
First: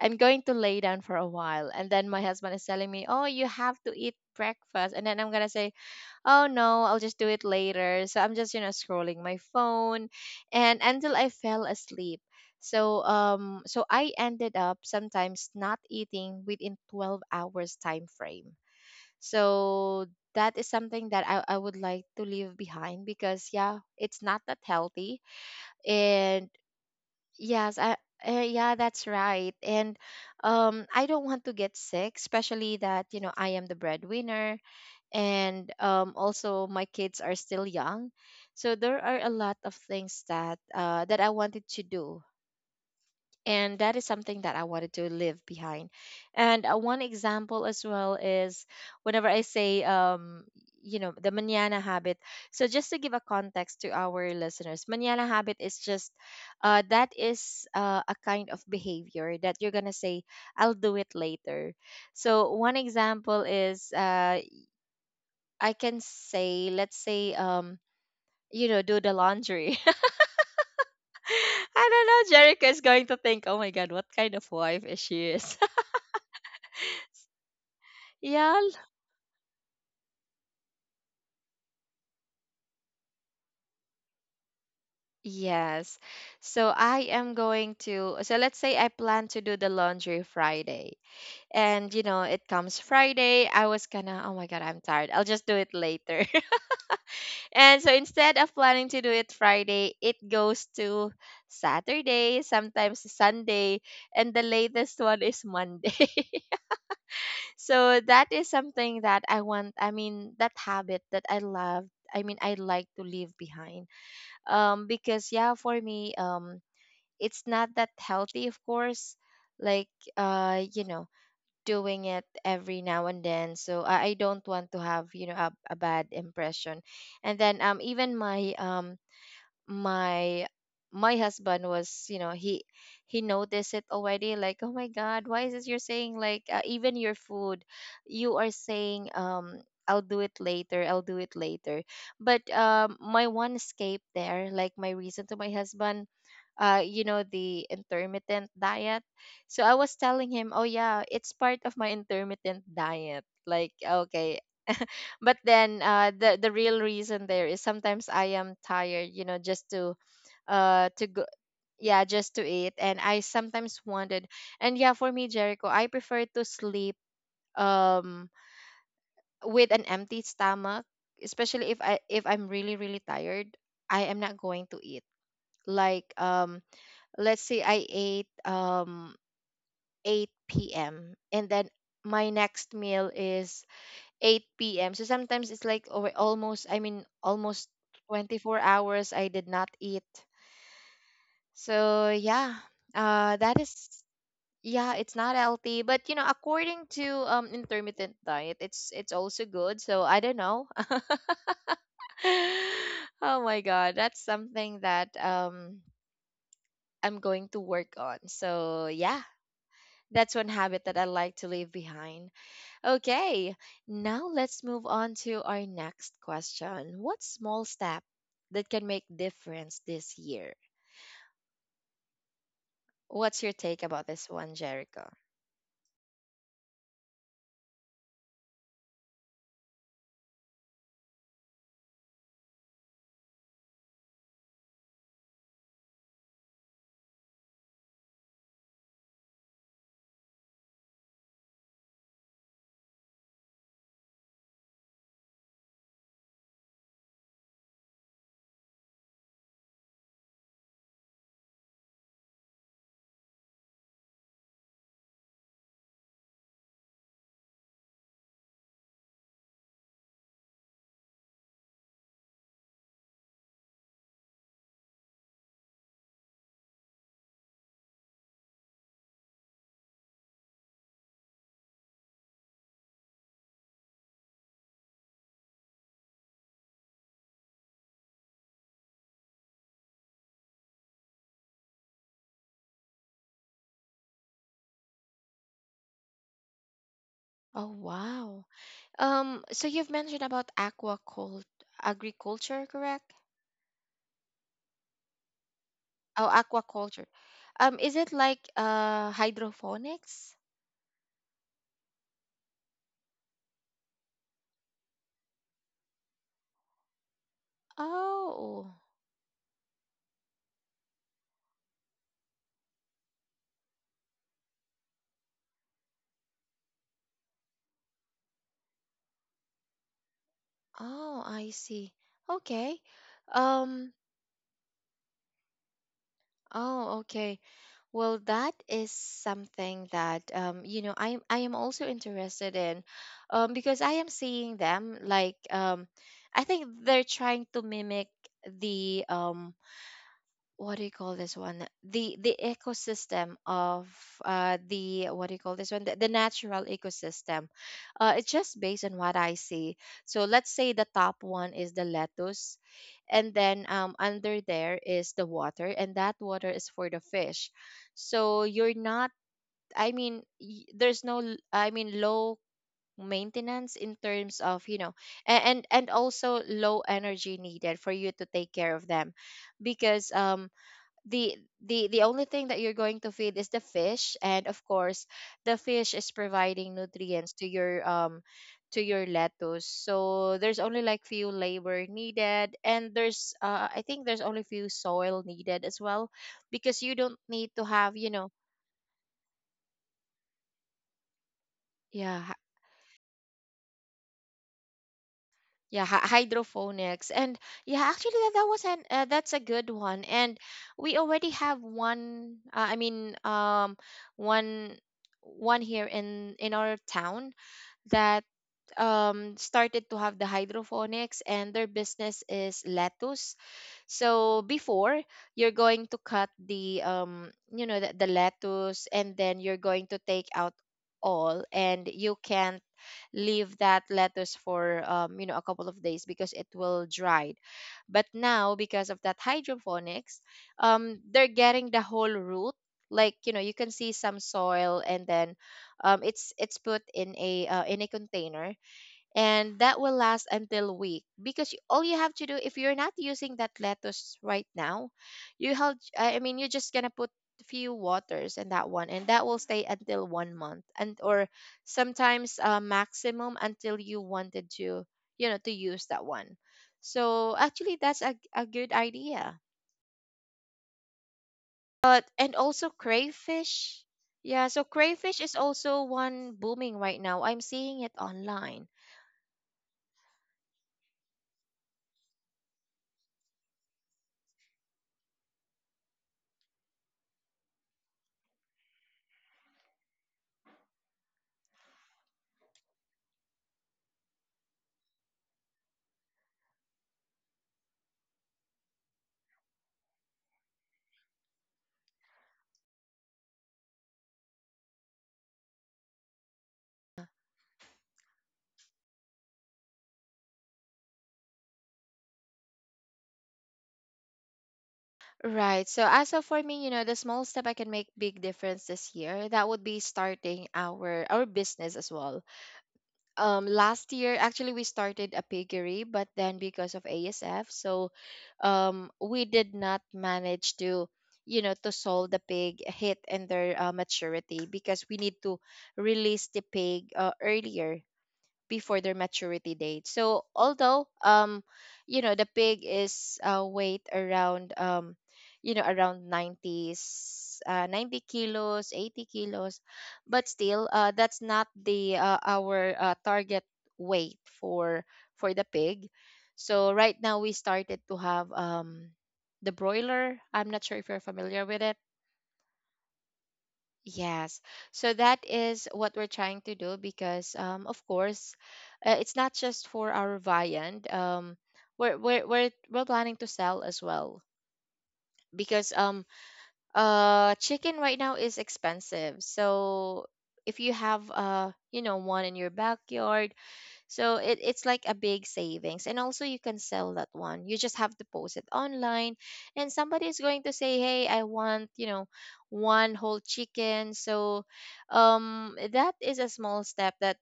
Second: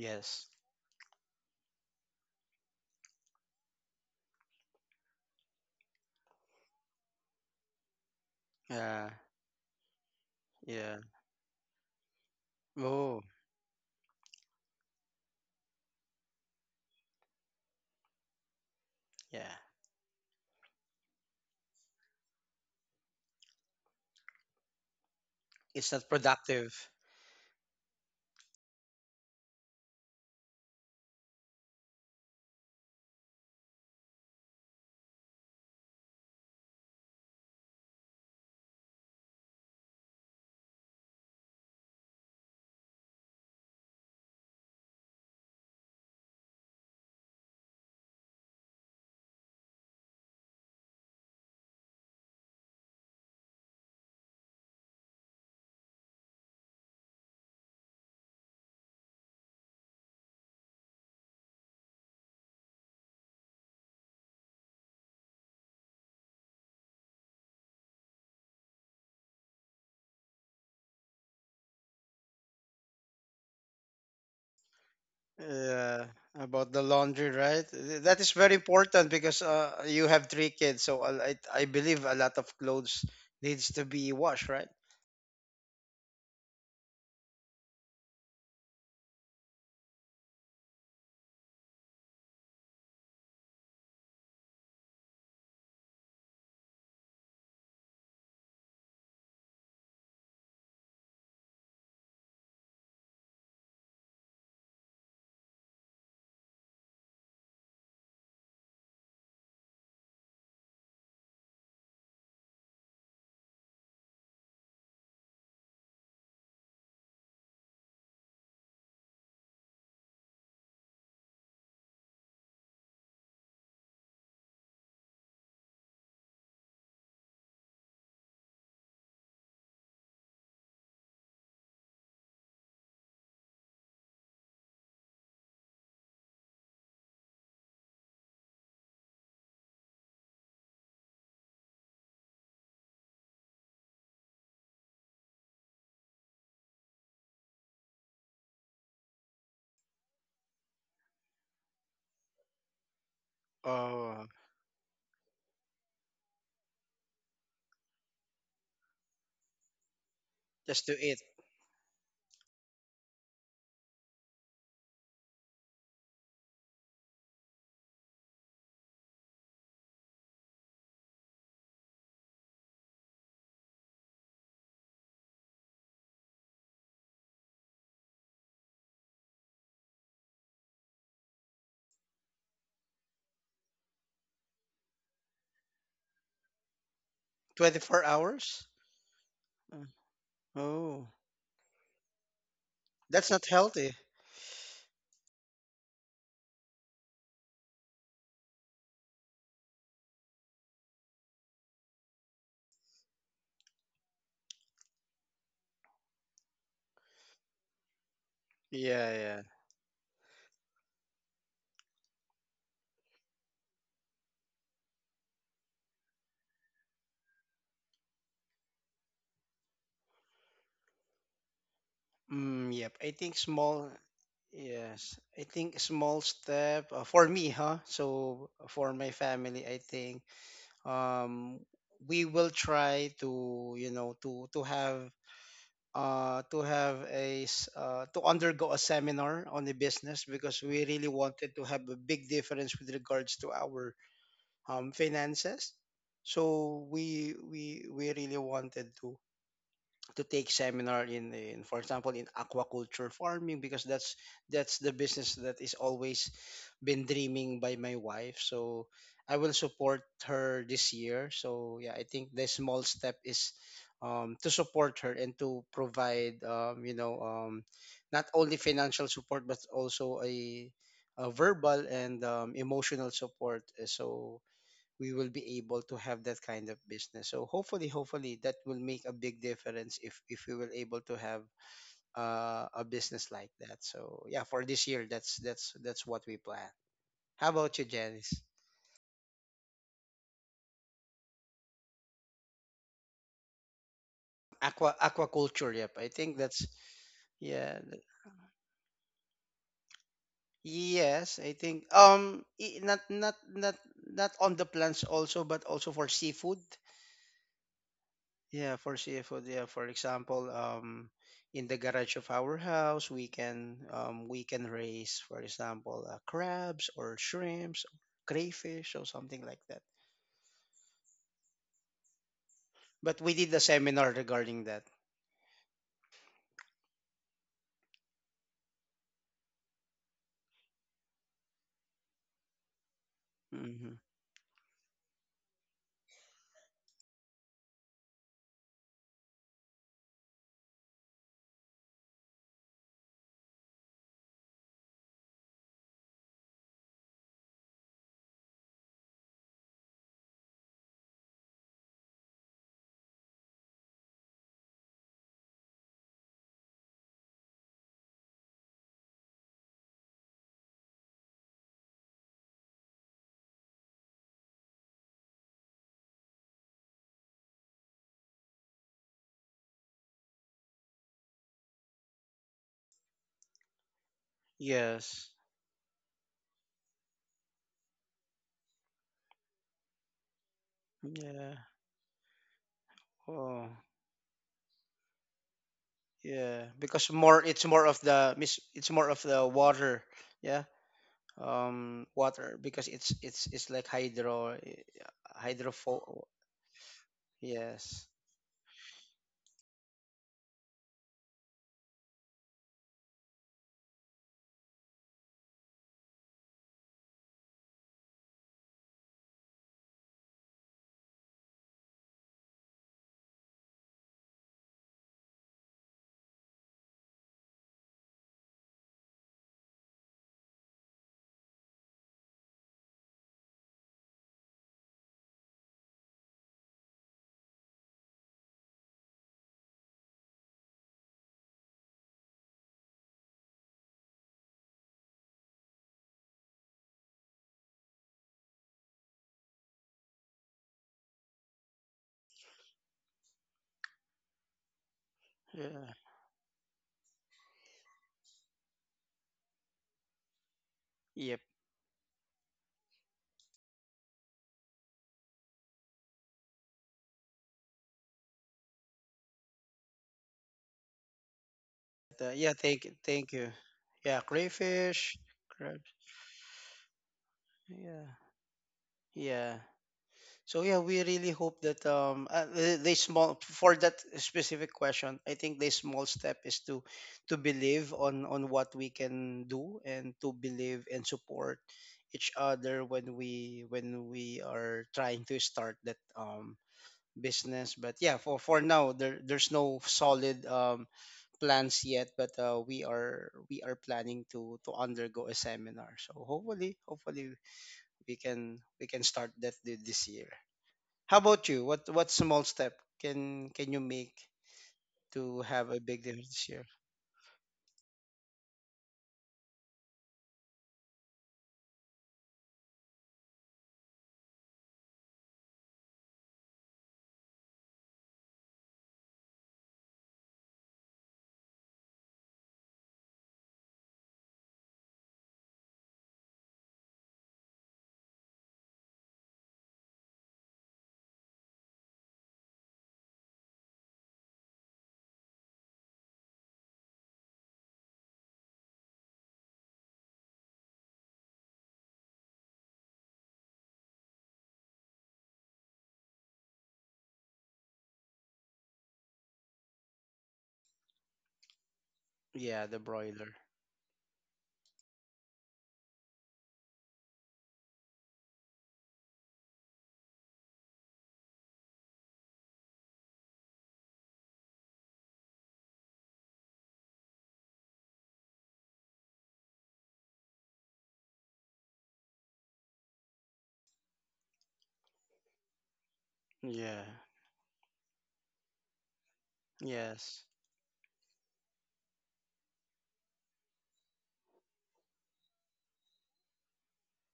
S1: I'm going to lay down for a while, and then my husband is telling me, "Oh, you have to eat breakfast," and then I'm gonna say, "Oh no, I'll just do it later." So I'm just, you know,
S2: Yeah,
S1: scrolling my phone, and
S2: yeah.
S1: until I fell asleep. So
S2: Oh,
S1: um so I ended up sometimes not eating within 12 hours time frame.
S2: yeah.
S1: So that is something that I would like to leave behind because yeah, it's not that healthy.
S2: It's not
S1: And
S2: productive.
S1: yes, I, yeah, that's right. And I don't want to get sick, especially that, you know, I am the breadwinner, and also my kids are still young. So there are a lot of things that that I wanted to do, and that is something that I wanted to leave behind. And one example as well is, whenever I say, you know, the manana habit. So just to give a context to our listeners, manana habit is just, that is, a kind of behavior that you're gonna say, "I'll do it later." So one example is, I can say, let's say, you know, do the laundry. *laughs* I don't know. Jerica is going to think, oh my god, what kind of wife is she?
S2: Yeah, about the laundry, right? That is very
S1: Yeah.
S2: important because you have three kids, so I believe a lot of clothes needs to be washed, right?
S1: Yes. So I am going to, so let's say I plan to do the laundry Friday. And, you know, it comes Friday. I was gonna, oh my god, I'm tired. I'll just do it later. *laughs* And so instead of planning to do it Friday, it goes to Saturday, sometimes Sunday, and the latest one is Monday. *laughs* So that is something that I want, I mean, that habit that I love. I mean, I like to leave behind. Because yeah, for me, it's not that healthy of course, like, you know, doing it every now and then. So I don't want to have, you know, a bad impression. And then even my my my husband was, you know, he noticed it already, like oh my god, why is it you're saying like, even your food you are saying, I'll do it later, I'll do it later. But my one escape there, like my reason to my husband, you know, the intermittent diet. So I was telling him, oh yeah, it's part of my intermittent diet, like okay.
S2: Oh,
S1: But then, the real reason there is sometimes I am tired, you know, just
S2: just
S1: to
S2: to
S1: go.
S2: eat.
S1: Yeah, just to eat. And I sometimes wanted, and yeah, for me, Jericho, I prefer to sleep, um with an empty stomach. Especially if I if I'm really really tired, I am not going to eat. Like let's say I ate, 8 p.m, and then my next meal is 8 p.m. So sometimes it's like over almost, I mean, almost
S2: 24
S1: 24
S2: hours?
S1: hours I did not
S2: Uh,
S1: eat.
S2: Oh,
S1: So yeah,
S2: that's
S1: that
S2: not
S1: is.
S2: healthy.
S1: Yeah, it's not healthy, but you know, according to intermittent diet, it's also good. So I don't know. *laughs* Oh my god, that's something that I'm going to work on. So yeah,
S2: Yeah, yeah.
S1: that's one habit that I like to leave behind. Okay, now let's move on to our next question. What small step that can make difference this year?
S2: Mm, yep. I
S1: What's
S2: think
S1: your take
S2: small,
S1: about this one, Jericho?
S2: yes. I think small step for me, huh? So for my family, I think um, we will try to you know to have a to undergo a seminar on the business because we really wanted to have a big difference with regards to our finances so we really wanted to take seminar in for example in aquaculture farming because that's the business that is always been dreaming by my wife so I will support her this year so yeah I think the small step is to support her and to provide you know not only financial support but also a verbal and emotional support. So we will be able to have that kind of business. So hopefully, hopefully that will make a big difference if we were able to have a business like that. So yeah, for this year, that's that's what we plan. How
S1: Oh,
S2: about you,
S1: wow.
S2: Janice?
S1: So you've mentioned about aquacult, agriculture, correct?
S2: Aqua aquaculture. Yep, I
S1: Oh,
S2: think that's
S1: aquaculture.
S2: yeah.
S1: Is it
S2: Th-
S1: like hydroponics?
S2: Yes, I think not not on the plants also, but also for seafood.
S1: Oh.
S2: Yeah, for seafood, yeah. For example, in the garage of our house, we can raise, for example, crabs or shrimps, crayfish or something like that.
S1: Oh, I see. Okay.
S2: But we did a
S1: Um.
S2: seminar regarding that.
S1: Oh, okay. Well, that is something that, you know, I am also interested in, because I
S2: Hmm.
S1: am seeing them like, I think they're trying to mimic the, what do you call this one, the ecosystem of, the, what do you call this one, the natural ecosystem. It's just based on what I see. So let's say the top one is the lettuce, and then under there is the water, and that water is for the fish. So you're not, I mean, there's no I mean, low maintenance in terms of, you know, and also low energy needed for you to take care of them, because the the only thing that you're going to feed is the fish, and of course
S2: Yes.
S1: the fish is providing nutrients to your, to your lettuce. So there's only like few
S2: Yeah.
S1: labor needed, and there's,
S2: Oh,
S1: I think there's only few soil needed as well,
S2: yeah.
S1: because you don't
S2: Because
S1: need
S2: more,
S1: to
S2: it's
S1: have,
S2: more
S1: you
S2: of
S1: know.
S2: it's more of the water. Yeah.
S1: yeah hy-
S2: Water because it's like hydro,
S1: yeah,
S2: hydrofo.
S1: hydroponics. And yeah, actually
S2: Yes.
S1: that was an that's a good one. And we already have one, I mean, one, one here in our town that started to have the hydroponics, and their business is lettuce. So before, you're going to cut the, you know, the lettuce, and then you're going to take out all, and you can not leave that lettuce for, you know, a couple of days, because it will dry. But now because of that hydroponics, they're getting the whole root. Like you know, you can see some soil, and then it's put in a, in a container. And that will last until week, because you, all you have to do if you're not using that lettuce right now, you have,
S2: Yeah.
S1: I mean, you're just gonna put few waters in that one, and that will stay until 1 month. And or
S2: Yep.
S1: sometimes, maximum until you wanted to, you know, to use that one. So actually that's a good idea. But and
S2: That. Yeah,
S1: also
S2: thank you.
S1: crayfish.
S2: Yeah,
S1: Yeah, so crayfish
S2: crayfish,
S1: is also
S2: crab.
S1: one booming right now. I'm seeing it
S2: Yeah.
S1: online.
S2: Yeah. So yeah, we really hope that the small for that specific question, I think the small step is to believe on what we can do and to believe and support each other when we are trying to start that business. But yeah, for now there there's no solid plans yet, but we are planning to undergo a seminar. So hopefully, hopefully we can start that this year. How about you? What small step can you make to
S1: Right.
S2: have
S1: So
S2: a
S1: as
S2: big
S1: of
S2: difference
S1: for
S2: this
S1: me, you
S2: year?
S1: know, the small step I can make big difference this year, that would be starting our business as well. Um, last year actually we started a piggery, but then because of ASF, so we did not manage to, you know, to solve the pig hit and their, maturity, because we need to release the pig, earlier before their maturity date. So although, you know, the pig is, weight around, you know, around 90s, 90 kilos, 80 kilos, but still, that's not the, our, target weight for the pig. So right now we started to have, the broiler. I'm not sure if you're familiar with it.
S2: Yeah, the broiler.
S1: Yes. So that is what we're trying to do because, of course, it's not just for our viand. Um, we're planning to sell as well, because chicken right now is expensive. So if you have, you know, one in your backyard, so it's like a big savings. And also you can
S2: Yeah.
S1: sell that one. You just have to post it online, and somebody is
S2: Yes.
S1: going to say, "Hey, I want, you know, one whole chicken." So that is a small step that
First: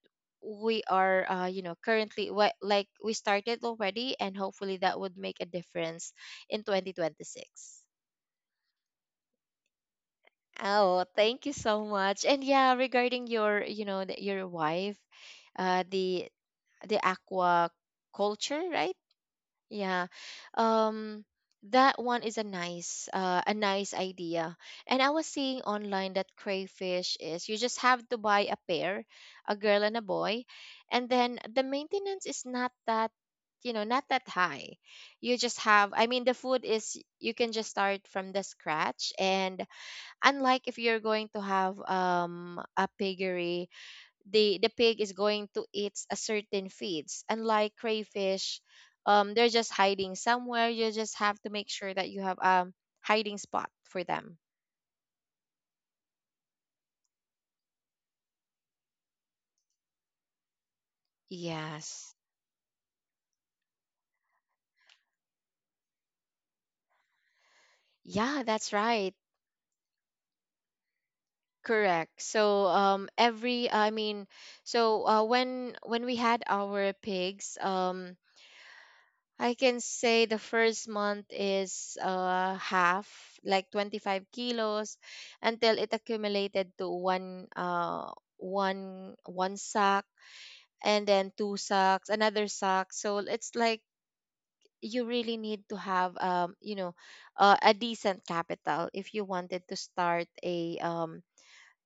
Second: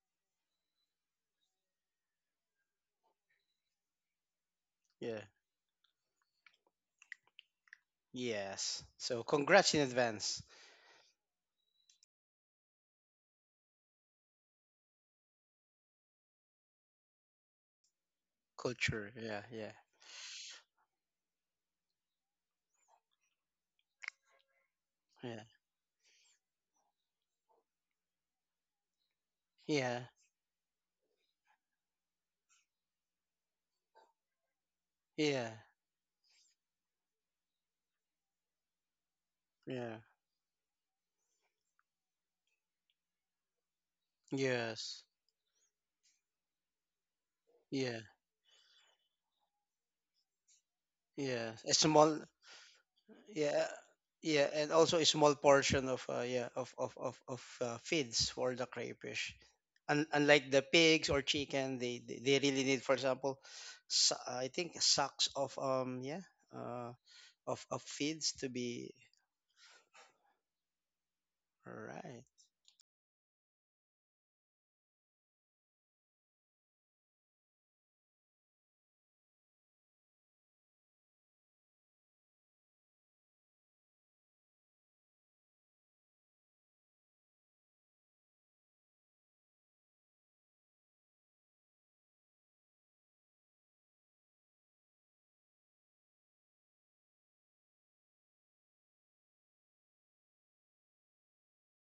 S1: we are, you know, currently what, like we started already, and hopefully that would
S2: Yeah.
S1: make a difference in 2026.
S2: Yes. So congrats in advance.
S1: Oh, thank you so much. And yeah, regarding your, you know, your wife, uh the the aqua culture, right?
S2: Culture. Yeah, yeah,
S1: Yeah. Um that one is a nice, a nice idea. And I was
S2: yeah,
S1: seeing online that crayfish is, you just have to buy a pair, a girl
S2: yeah,
S1: and a boy, and then the maintenance is not that, you know, not that high. You
S2: yeah,
S1: just have, I mean, the food is you can just start from the scratch. And
S2: yeah.
S1: unlike if you're going to have a piggery, the pig
S2: Yes.
S1: is going to eat a certain feeds, unlike
S2: Yeah,
S1: crayfish. They're just hiding somewhere. You just have
S2: yeah.
S1: to make
S2: A
S1: sure that
S2: small.
S1: you have a hiding
S2: Yeah,
S1: spot for them.
S2: yeah, and also a small portion of yeah of feeds for the crayfish. Unlike the pigs or chicken, they they
S1: Yes.
S2: they really need, for example, I think sacks of yeah uh of feeds to
S1: Yeah, that's
S2: be
S1: right.
S2: right.
S1: Correct. So every, I mean, so when we had our pigs, I can say the first month is, half, like 25 kilos, until it accumulated to one, one sack, and then two sacks, another sack. So it's like you really need to have, you know, a decent capital if you wanted to start a,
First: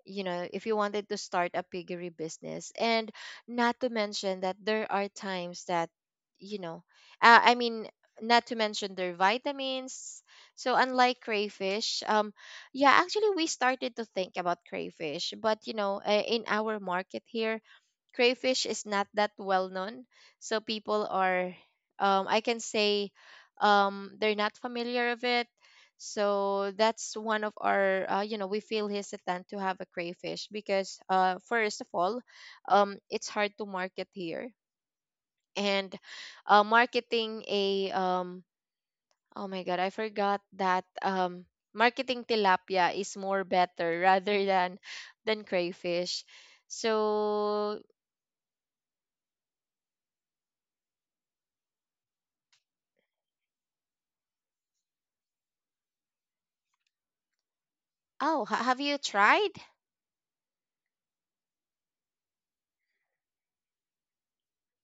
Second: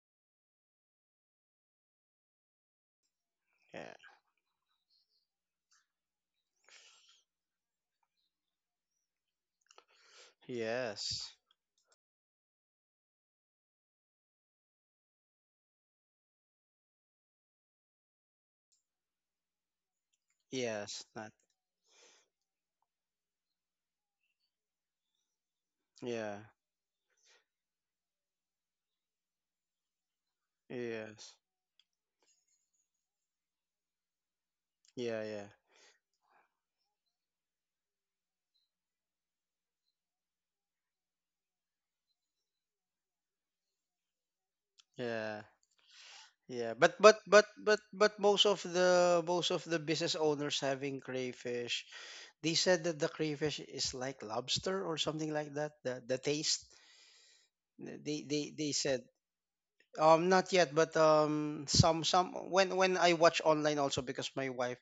S1: you know, if you wanted to start a piggery business. And not to
S2: Yeah.
S1: mention that there are times that, you know, I mean, not to mention their vitamins. So unlike
S2: Yes.
S1: crayfish, yeah, actually we started to think about crayfish, but in our market here, crayfish is not that well known. So
S2: Yes.
S1: people
S2: Not.
S1: are, I can say, they're not familiar of it,
S2: Yeah.
S1: so that's one of our, we feel hesitant to have a crayfish because,
S2: Yes.
S1: first of all, it's hard to market here.
S2: Yeah, yeah.
S1: And marketing a, oh my God, I forgot that, marketing tilapia is more better *laughs* rather than
S2: Yeah.
S1: crayfish.
S2: Yeah. But
S1: So,
S2: most of the business owners having crayfish, they said that the crayfish is like lobster or something like that. The taste. They
S1: oh,
S2: they they
S1: have you
S2: said
S1: tried?
S2: not yet, but some when I watch online also because my wife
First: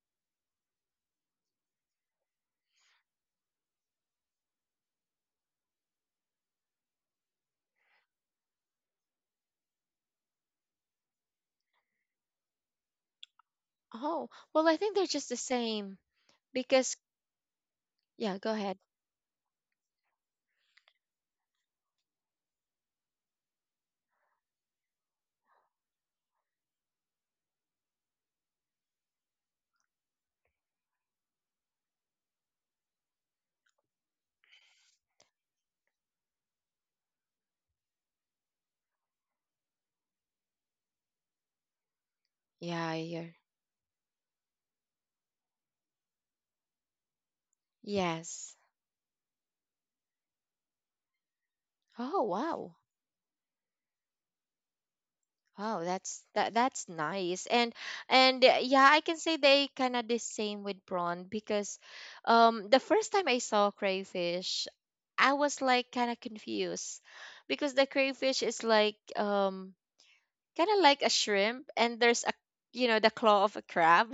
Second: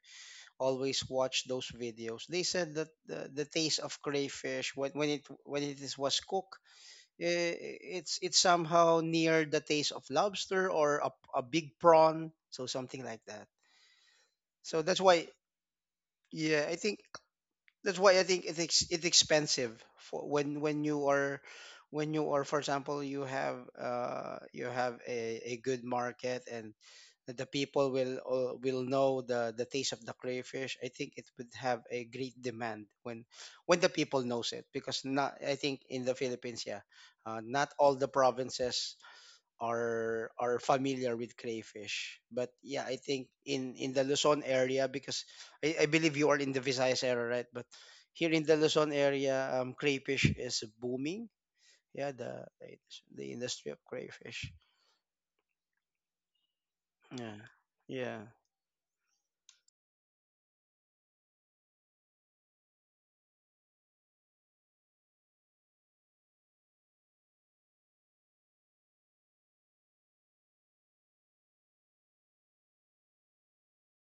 S2: always watch those videos. They said that the taste of crayfish when when it is was cooked, eh, it's somehow near the taste of lobster or a big prawn, so something like that.
S1: Oh, well, I
S2: So
S1: think
S2: that's
S1: they're
S2: why,
S1: just the same
S2: yeah, I
S1: because,
S2: think that's why I
S1: yeah,
S2: think
S1: go
S2: it's
S1: ahead.
S2: it's expensive for when when you are, for example, you have a good market, and that the people will will know the taste of the crayfish. I think it would have a great demand when the people knows it. Because not, I think in the Philippines, yeah, not all the provinces are familiar with crayfish. But yeah,
S1: Yeah,
S2: I
S1: I
S2: think
S1: hear.
S2: in the Luzon area because I believe you are in the Visayas area, right? But here in
S1: Yes.
S2: the Luzon area, crayfish is booming. Yeah,
S1: Oh,
S2: the
S1: wow.
S2: the industry of crayfish.
S1: Wow, that's
S2: Yeah,
S1: nice. And
S2: yeah,
S1: and uh, yeah, I can say they kind of the same with prawn because the first time I saw crayfish, I was like kind of confused because the crayfish is like, kind of like a shrimp, and there's a, the claw of a crab.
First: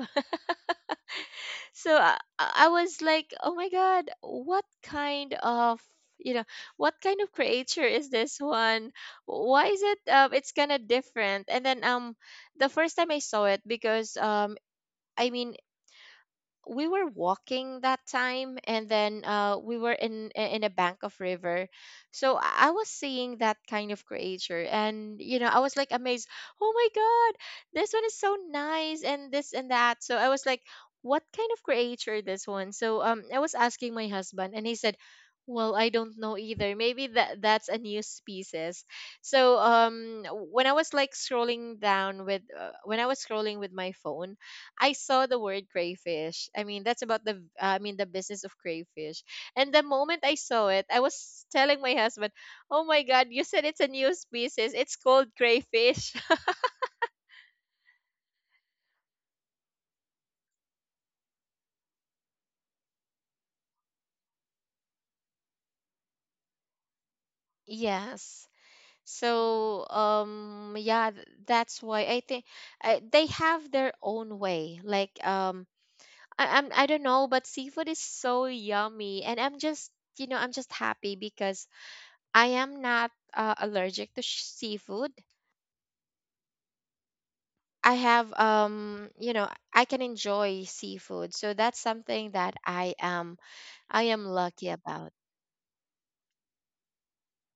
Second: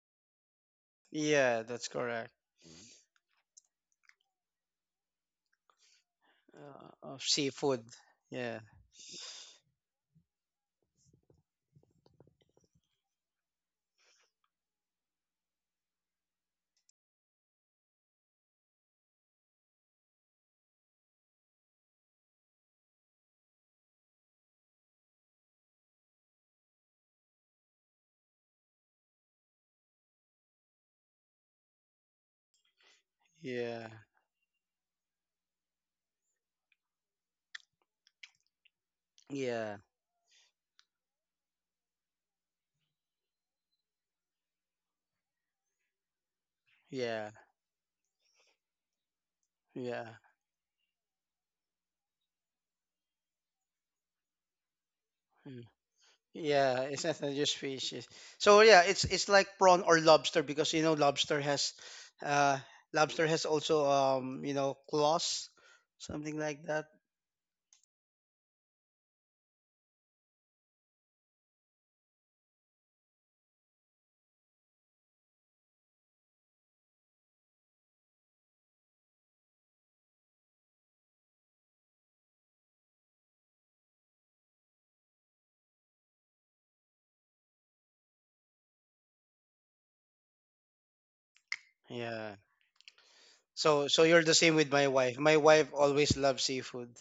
S2: yeah. That's
S1: So I,
S2: correct.
S1: I was like, oh my god, what kind of, you know what kind
S2: Of
S1: of creature
S2: seafood.
S1: is this
S2: Yeah,
S1: one? Why is it, it's kind of different? And then the first time I saw it because, I mean, we were walking that time, and then we were in a bank of river. So I was seeing that kind of creature, and I was like amazed. Oh my god, this one is so nice and this and that. So I was like, what kind of creature this one? So I was asking my
S2: yeah,
S1: husband, and he said, well, I don't know either, maybe that that's a new species. So
S2: yeah,
S1: when I was like scrolling down with, when I was scrolling with my phone, I saw the word crayfish. I mean, that's about the,
S2: yeah,
S1: I mean, the business of crayfish. And the moment I
S2: yeah.
S1: saw it, I was telling my husband, "Oh my god, you said it's a new species. It's called crayfish." *laughs*
S2: Yeah, it's not just fishes. So yeah, it's like prawn or lobster because you know uh lobster has also you know claws, something like that.
S1: Yes. So, yeah, that's why I think they have their own way. Like, I don't know, but seafood is so yummy, and I'm just, I'm just happy because I am not, allergic to seafood. I have, I can enjoy seafood, so that's something that
S2: Yeah.
S1: I am,
S2: So so
S1: lucky
S2: you're the same
S1: about.
S2: with my wife. My wife always loves seafood.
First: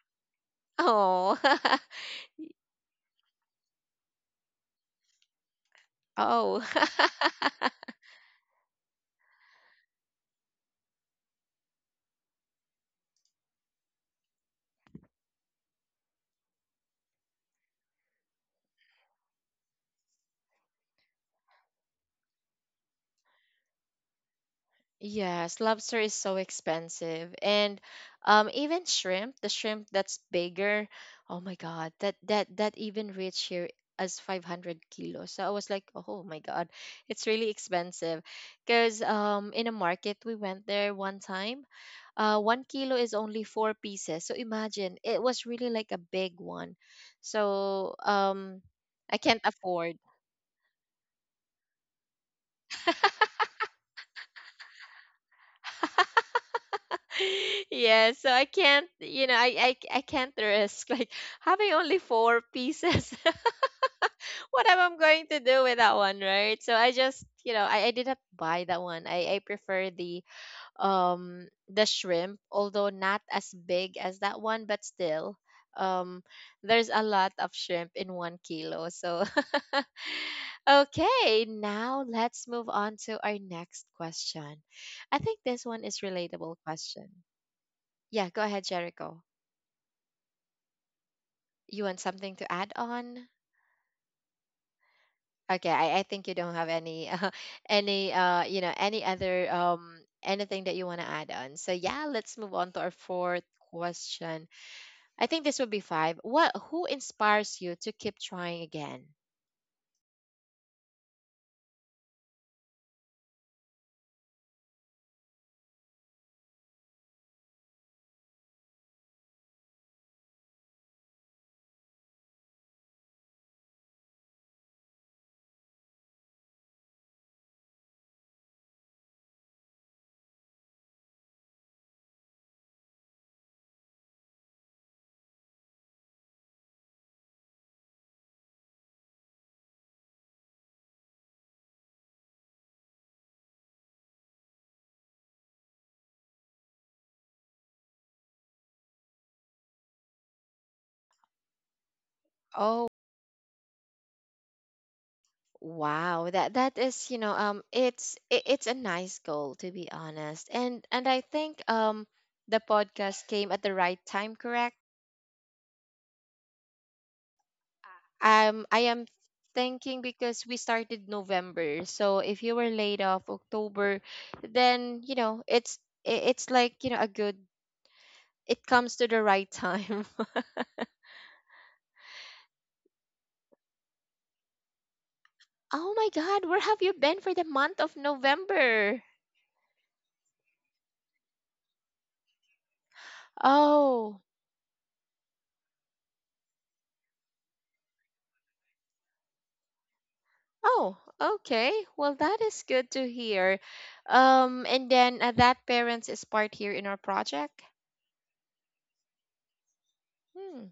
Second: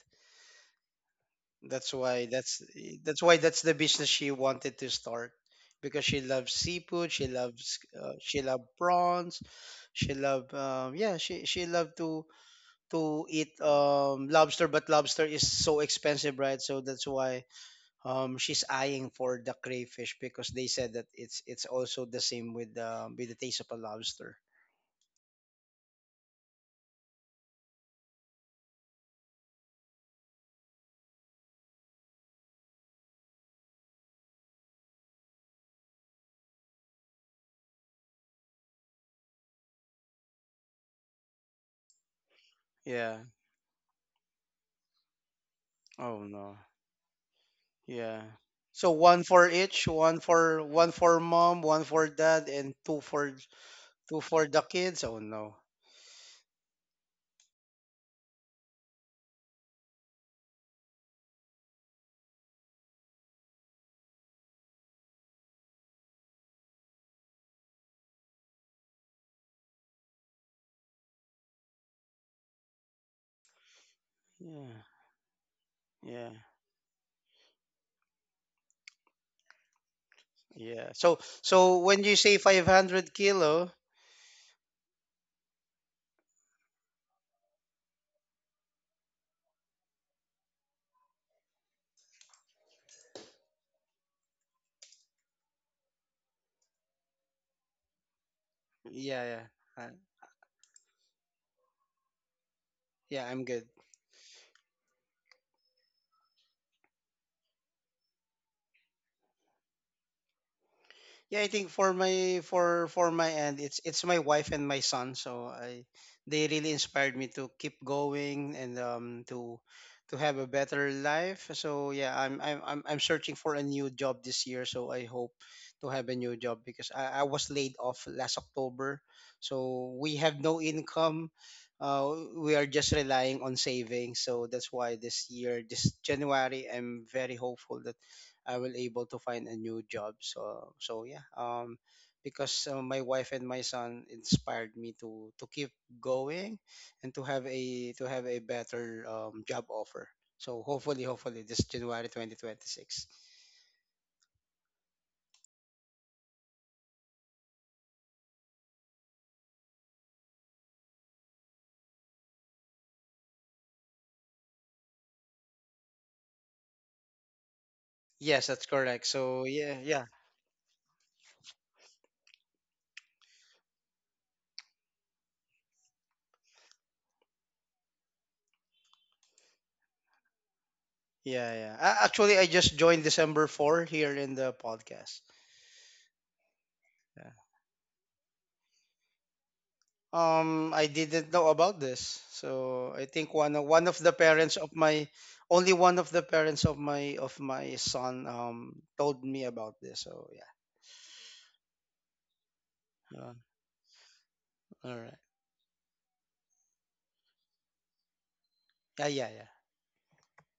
S1: Oh. *laughs*
S2: That's why that's that's why that's the business she wanted to start because she loves
S1: Oh.
S2: seafood,
S1: *laughs*
S2: she loves prawns, she love yeah, she loved to eat lobster, but lobster is so expensive, right? So that's why she's eyeing for the crayfish because they said that it's also the same with the taste of a lobster.
S1: Yes, lobster is so expensive. And even the shrimp that's bigger, oh my God, that even reached here as 500 kilos. So I was like, oh my God, it's really expensive. Because in a market we went there one time, 1 kilo
S2: Yeah.
S1: is only four pieces. So imagine, it was really like a
S2: Oh no.
S1: big one.
S2: Yeah.
S1: So
S2: So one
S1: I
S2: for
S1: can't
S2: each, one
S1: afford.
S2: for, one for mom, one for dad, and two for two for the kids. Oh no.
S1: *laughs* Yeah, so I can't, I can't risk *laughs* like having only four pieces. *laughs* What am I going to do with that one, right? So I just, I didn't buy that one. I prefer the, shrimp, although not as big as that one,
S2: Yeah.
S1: but still, um,
S2: Yeah.
S1: there's a lot of shrimp in 1 kilo. So, *laughs*
S2: Yeah. So
S1: okay,
S2: so when
S1: now
S2: you say
S1: let's move on
S2: 500
S1: to our
S2: kilo,
S1: next question. I think this one is relatable question. Yeah, go ahead, Jericho. You want something to add on? Okay, I think you don't have any *laughs* any any
S2: yeah,
S1: other
S2: yeah.
S1: anything that you want to add on. So yeah, let's move on to our
S2: Yeah,
S1: fourth
S2: I'm good.
S1: question. I think this would be five. What Who inspires you to keep trying again?
S2: Yeah, I think for my end, it's my wife and my son. So I, they really inspired me to keep going and to have a better life. So yeah, I'm searching for a new job this year. So I hope to have a new job because I was laid off last October. So we have no income. We are just relying on savings. So that's why this year, this January, I'm very hopeful that I will able to find a new job. So so yeah, because my wife and my son inspired me to keep going and to have a better job offer. So hopefully, hopefully this January
S1: Oh
S2: 2026.
S1: wow, that is, it's a nice goal to be honest, and I think the podcast came at the right time, correct? I
S2: Yes, that's
S1: am
S2: correct. So
S1: thinking
S2: yeah, yeah,
S1: because we started November. So if you were laid off October, then, it's, it's like, a good. It comes to the right time. *laughs*
S2: yeah, yeah. Actually, I just joined December 4 here in the podcast.
S1: Oh my God, where have you been for the month of November?
S2: I didn't know about this. So I think one
S1: Oh,
S2: of the parents of my, only one of the parents of my son told me about this. So yeah.
S1: oh, okay. Well, that is good to
S2: Uh,
S1: hear. And
S2: all
S1: then
S2: right.
S1: that parents is part here in our project.
S2: Yeah, yeah, yeah.
S1: Hmm.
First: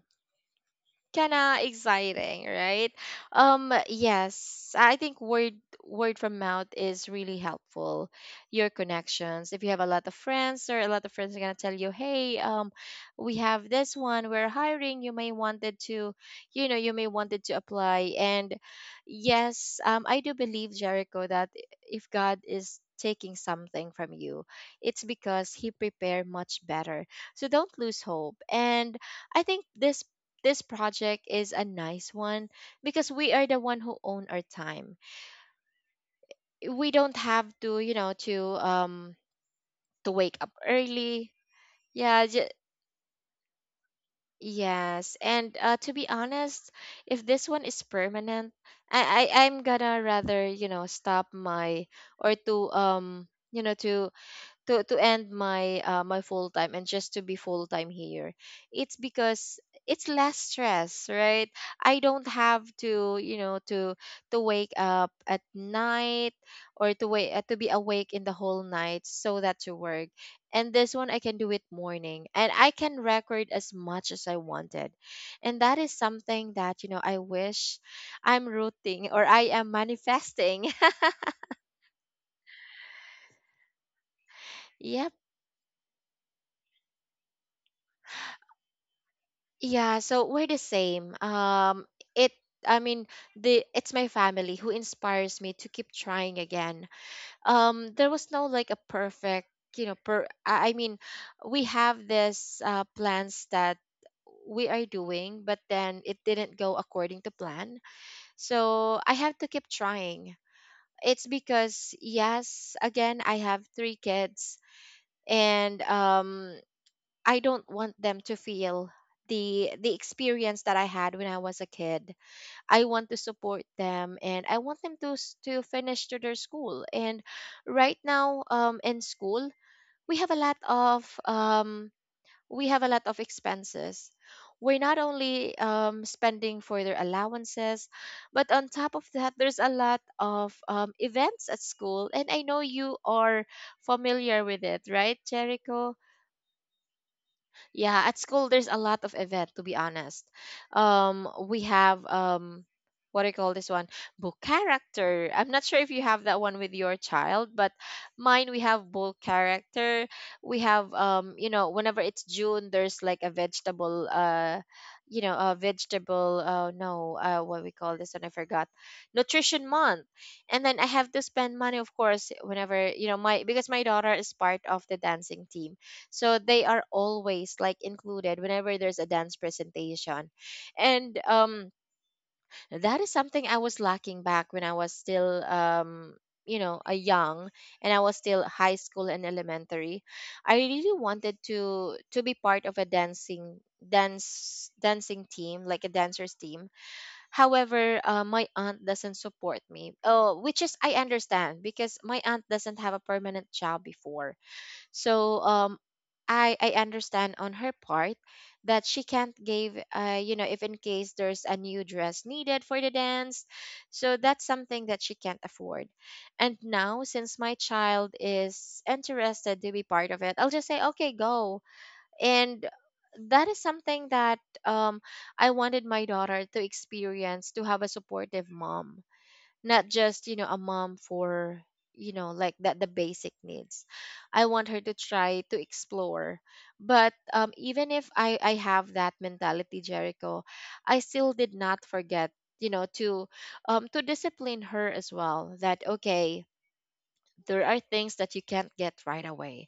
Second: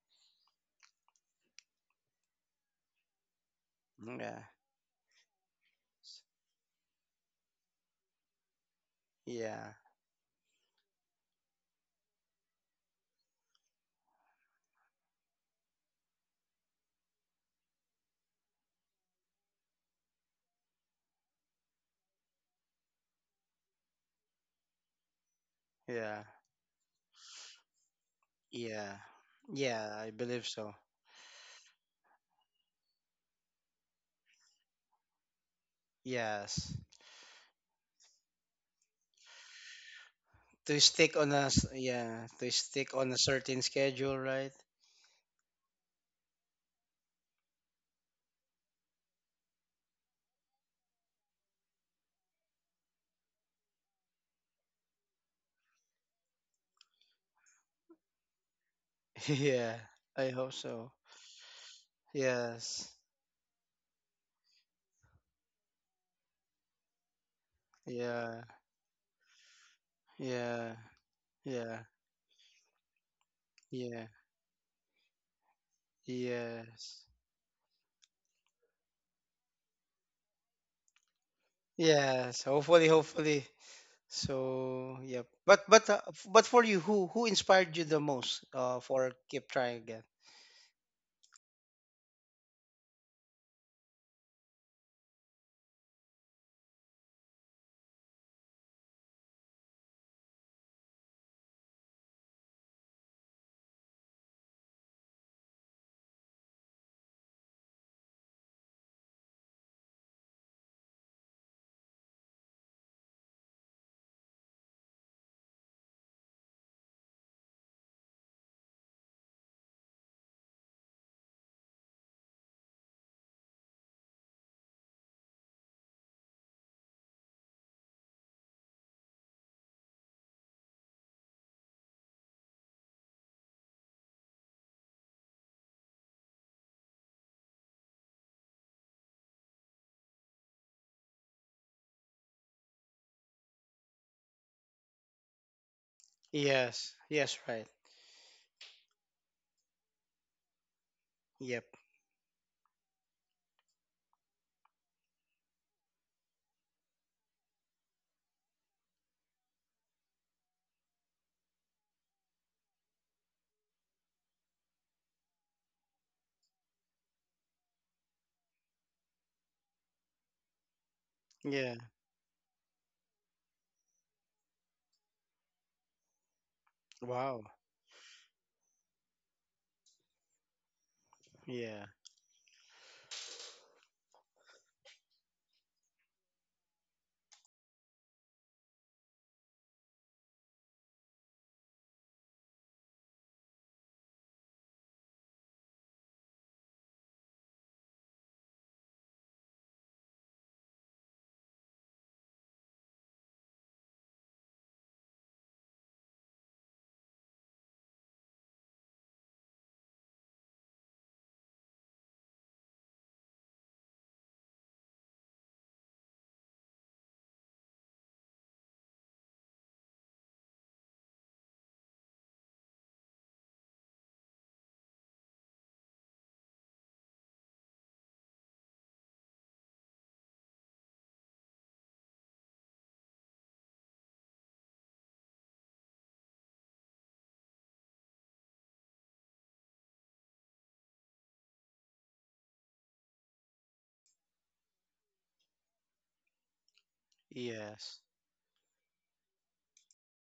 S1: Kinda exciting, right?
S2: Yeah.
S1: Yes, I think word from mouth is really helpful. Your connections.
S2: Yeah.
S1: If you have a lot of friends, or a lot of friends are gonna tell you, hey, we have this one, we're hiring, you may wanted to, you know, you may wanted to apply. And yes, I do believe, Jericho, that if God is taking something from you, it's because he
S2: Yeah.
S1: prepared much better. So don't lose hope.
S2: Yeah.
S1: And I
S2: Yeah,
S1: think
S2: I believe so.
S1: this project is a nice one because we are the one who own our time.
S2: Yes.
S1: We don't have to, to
S2: To
S1: wake up
S2: stick on a
S1: early.
S2: yeah, to
S1: Yeah,
S2: stick on a certain schedule, right?
S1: yes. And, to be honest, if this one is permanent, I'm gonna rather, stop my, or to you know to end my full time, and just to be full time here.
S2: *laughs*
S1: It's
S2: Yeah.
S1: because
S2: I hope
S1: it's
S2: so.
S1: less stress, right? I
S2: Yes.
S1: don't have to, wake up at night, or to be
S2: Yeah.
S1: awake in the whole night so that to work.
S2: Yeah.
S1: And this one I
S2: Yeah.
S1: can do it morning, and I can
S2: Yeah.
S1: record as much as I wanted. And that is
S2: Yes.
S1: something that, I wish, I'm rooting, or I am manifesting.
S2: Yes. Hopefully, hopefully. So, yep. But
S1: *laughs*
S2: but for you, who inspired you the most for keep trying again?
S1: Yeah, so we're the same. It, I mean, the it's my family who inspires me to keep trying again. There was no like a perfect, you know, per. I mean, we have this plans that we are doing, but then it didn't go according to plan. So I have to keep trying. It's because yes, again, I have three kids, and, I don't want them to feel the experience that I had when I was a kid. I want to support them, and I want them to to finish to their school. And right now in school, we have a lot of, expenses. We're not only, spending for their allowances, but on top of that, there's a lot of, events at school. And I know you are familiar with it, right, Jericho?
S2: Yes. Yes, right.
S1: Yeah, at school there's a lot of event to be honest.
S2: Yep.
S1: We have, what do you call this one? Book character. I'm not sure if you have that one with your child, but mine, we have book character. We have whenever it's June, there's like a vegetable a vegetable no, what we call this one, I forgot. Nutrition month. And then I have
S2: Yeah.
S1: to spend money, of course, whenever, you know my because my daughter is part of the dancing team, so they are
S2: Wow.
S1: always like included whenever there's a dance presentation. And
S2: Yeah.
S1: that is something I was lacking back when I was still, a young, and I was still high school and elementary. I really wanted to be part of a dancing team, like a dancers team. However, my aunt doesn't support me, oh, which is, I understand, because my aunt doesn't have a permanent job before. So I understand on her part that she can't give, if in case there's a new dress needed for the dance. So that's something that she can't afford. And now, since my child is interested to be part of it, I'll just say, okay, go. And that is something that, um I wanted my daughter to experience, to have a supportive mom, not just, a mom for, like that the basic needs. I want her to try to explore. But, even if I have that mentality, Jericho, I still did not forget, to discipline her as well. That okay,
S2: Yes.
S1: there are things that you can't get right away.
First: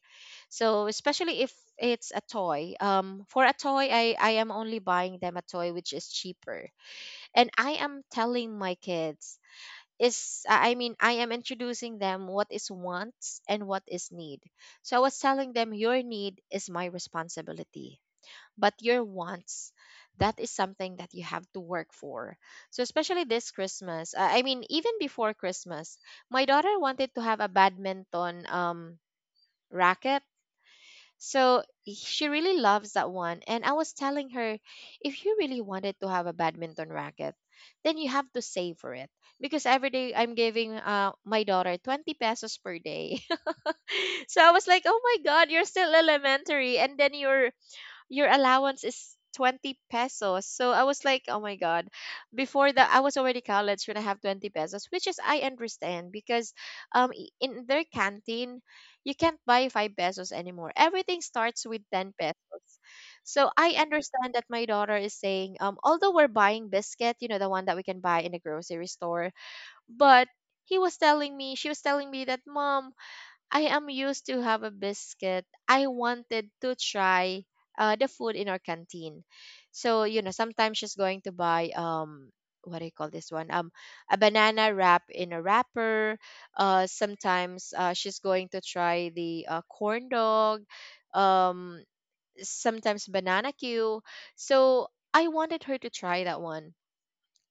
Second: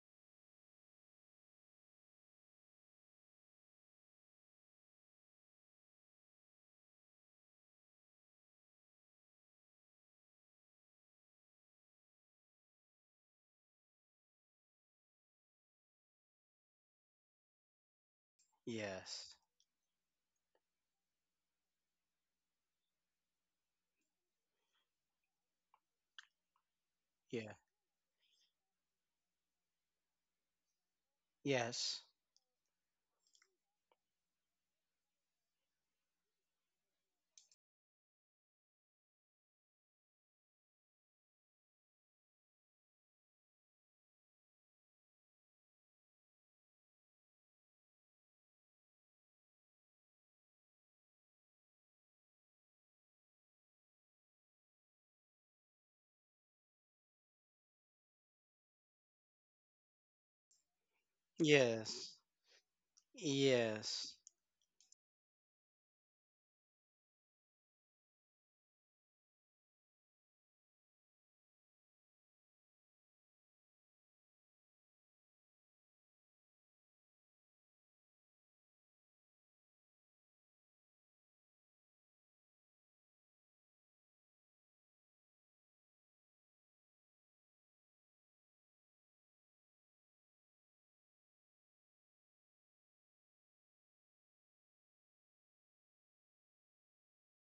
S1: So especially if it's a toy, for a toy, I am only buying them a toy which is cheaper. And I am telling my kids, is I mean I am introducing them what is wants and what is need. So I was telling them, your need is my responsibility, but your
S2: Yes.
S1: wants, that is something that you have to work for. So especially this Christmas, I mean, even before Christmas, my daughter wanted to have a
S2: Yeah.
S1: badminton, racket, so
S2: Yes.
S1: she really loves that one. And I was telling her, if you really wanted to have a badminton racket, then you have to save for it. Because every day I'm giving, my daughter 20 pesos per day. *laughs* So I was like, oh my God, you're still elementary. And then, you're your allowance is 20 pesos. So I was like, oh my God. Before that, I was already college when I have 20 pesos, which is I understand because in their canteen, you can't buy 5 pesos anymore. Everything starts with 10
S2: Yes.
S1: pesos. So I
S2: Yes.
S1: understand that my daughter is saying, although we're buying biscuit, you know, the one that we can buy in the grocery store, but he was telling me, she was telling me that, "Mom, I am used to have a biscuit. I wanted to try the food in our canteen." So, you know, sometimes she's going to buy what do you call this one? A banana wrap in a wrapper. Sometimes she's going to try the corn dog. Um Sometimes banana cue. So, I wanted her to try that one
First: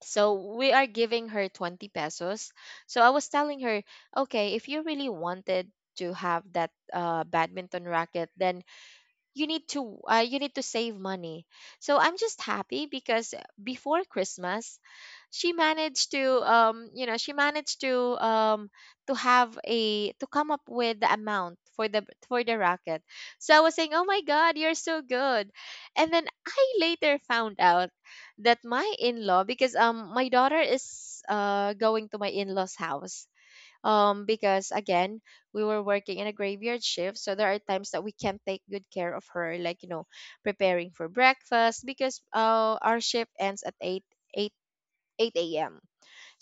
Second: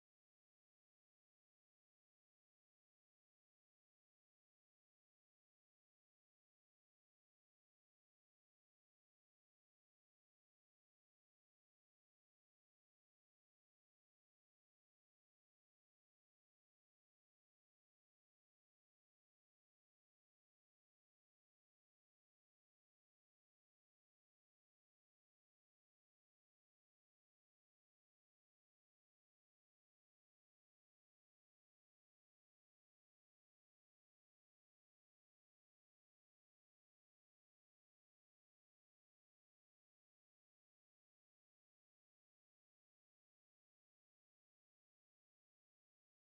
S1: so we are giving her 20 pesos. So I was telling her, okay, if you really wanted to have that badminton racket, then you need to save money. So I'm just happy because before Christmas she managed to you know, she managed to have a to come up with the amount for the racket. So I was saying, "Oh my God, you're so good." And then I later found out that my in-law, because my daughter is going to my in-law's house, because again we were working in a graveyard shift, so there are times that we can't take good care of her, like, you know, preparing for breakfast because our shift ends at 8, 8 a.m.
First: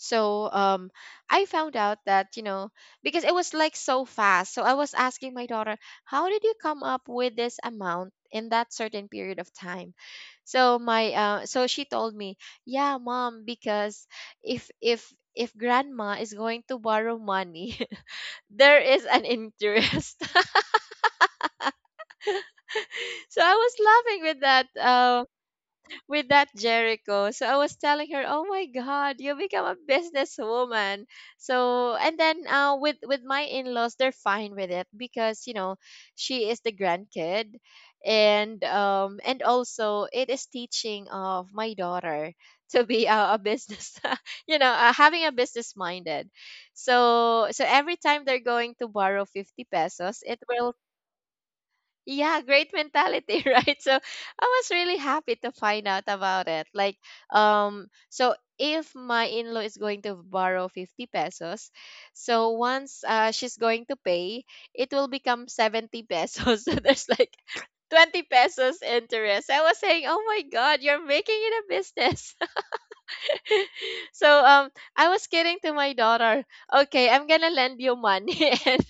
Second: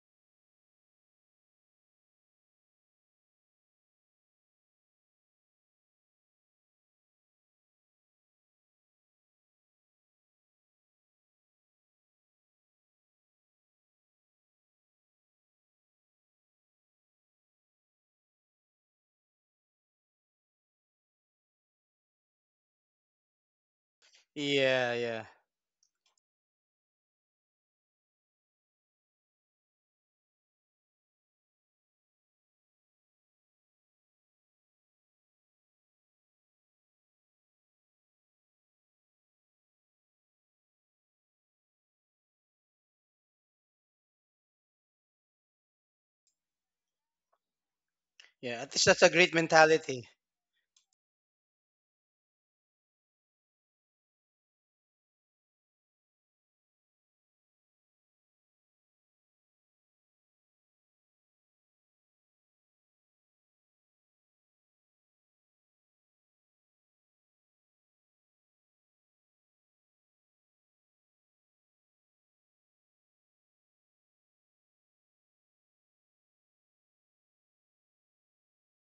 S1: So I found out that, you know, because it was like so fast. So I was asking my daughter, "How did you come up with this amount in that certain period of time?" So my so she told me, "Yeah, mom, because if if if grandma is going to borrow money *laughs* there is an interest." *laughs* So I was laughing
S2: Yeah, yeah.
S1: with that Jericho. So I was telling her, "Oh my God, you become a businesswoman." So and then with my in-laws, they're fine with it because, you know, she is the grandkid, and also it is teaching of my daughter to be a business, *laughs* you know, having a business minded. So so every time they're
S2: Yeah. At
S1: going to
S2: least that's a
S1: borrow
S2: great
S1: 50
S2: mentality.
S1: pesos, it will, yeah, great mentality, *laughs* right? So I was really happy to find out about it. Like, so if my in-law is going to borrow 50 pesos, so once she's going to pay, it will become 70 pesos. *laughs* So there's like 20 pesos interest. I was saying, "Oh my God, you're making it a business." *laughs* So I was kidding to my daughter, "Okay, I'm gonna lend you money." *laughs* And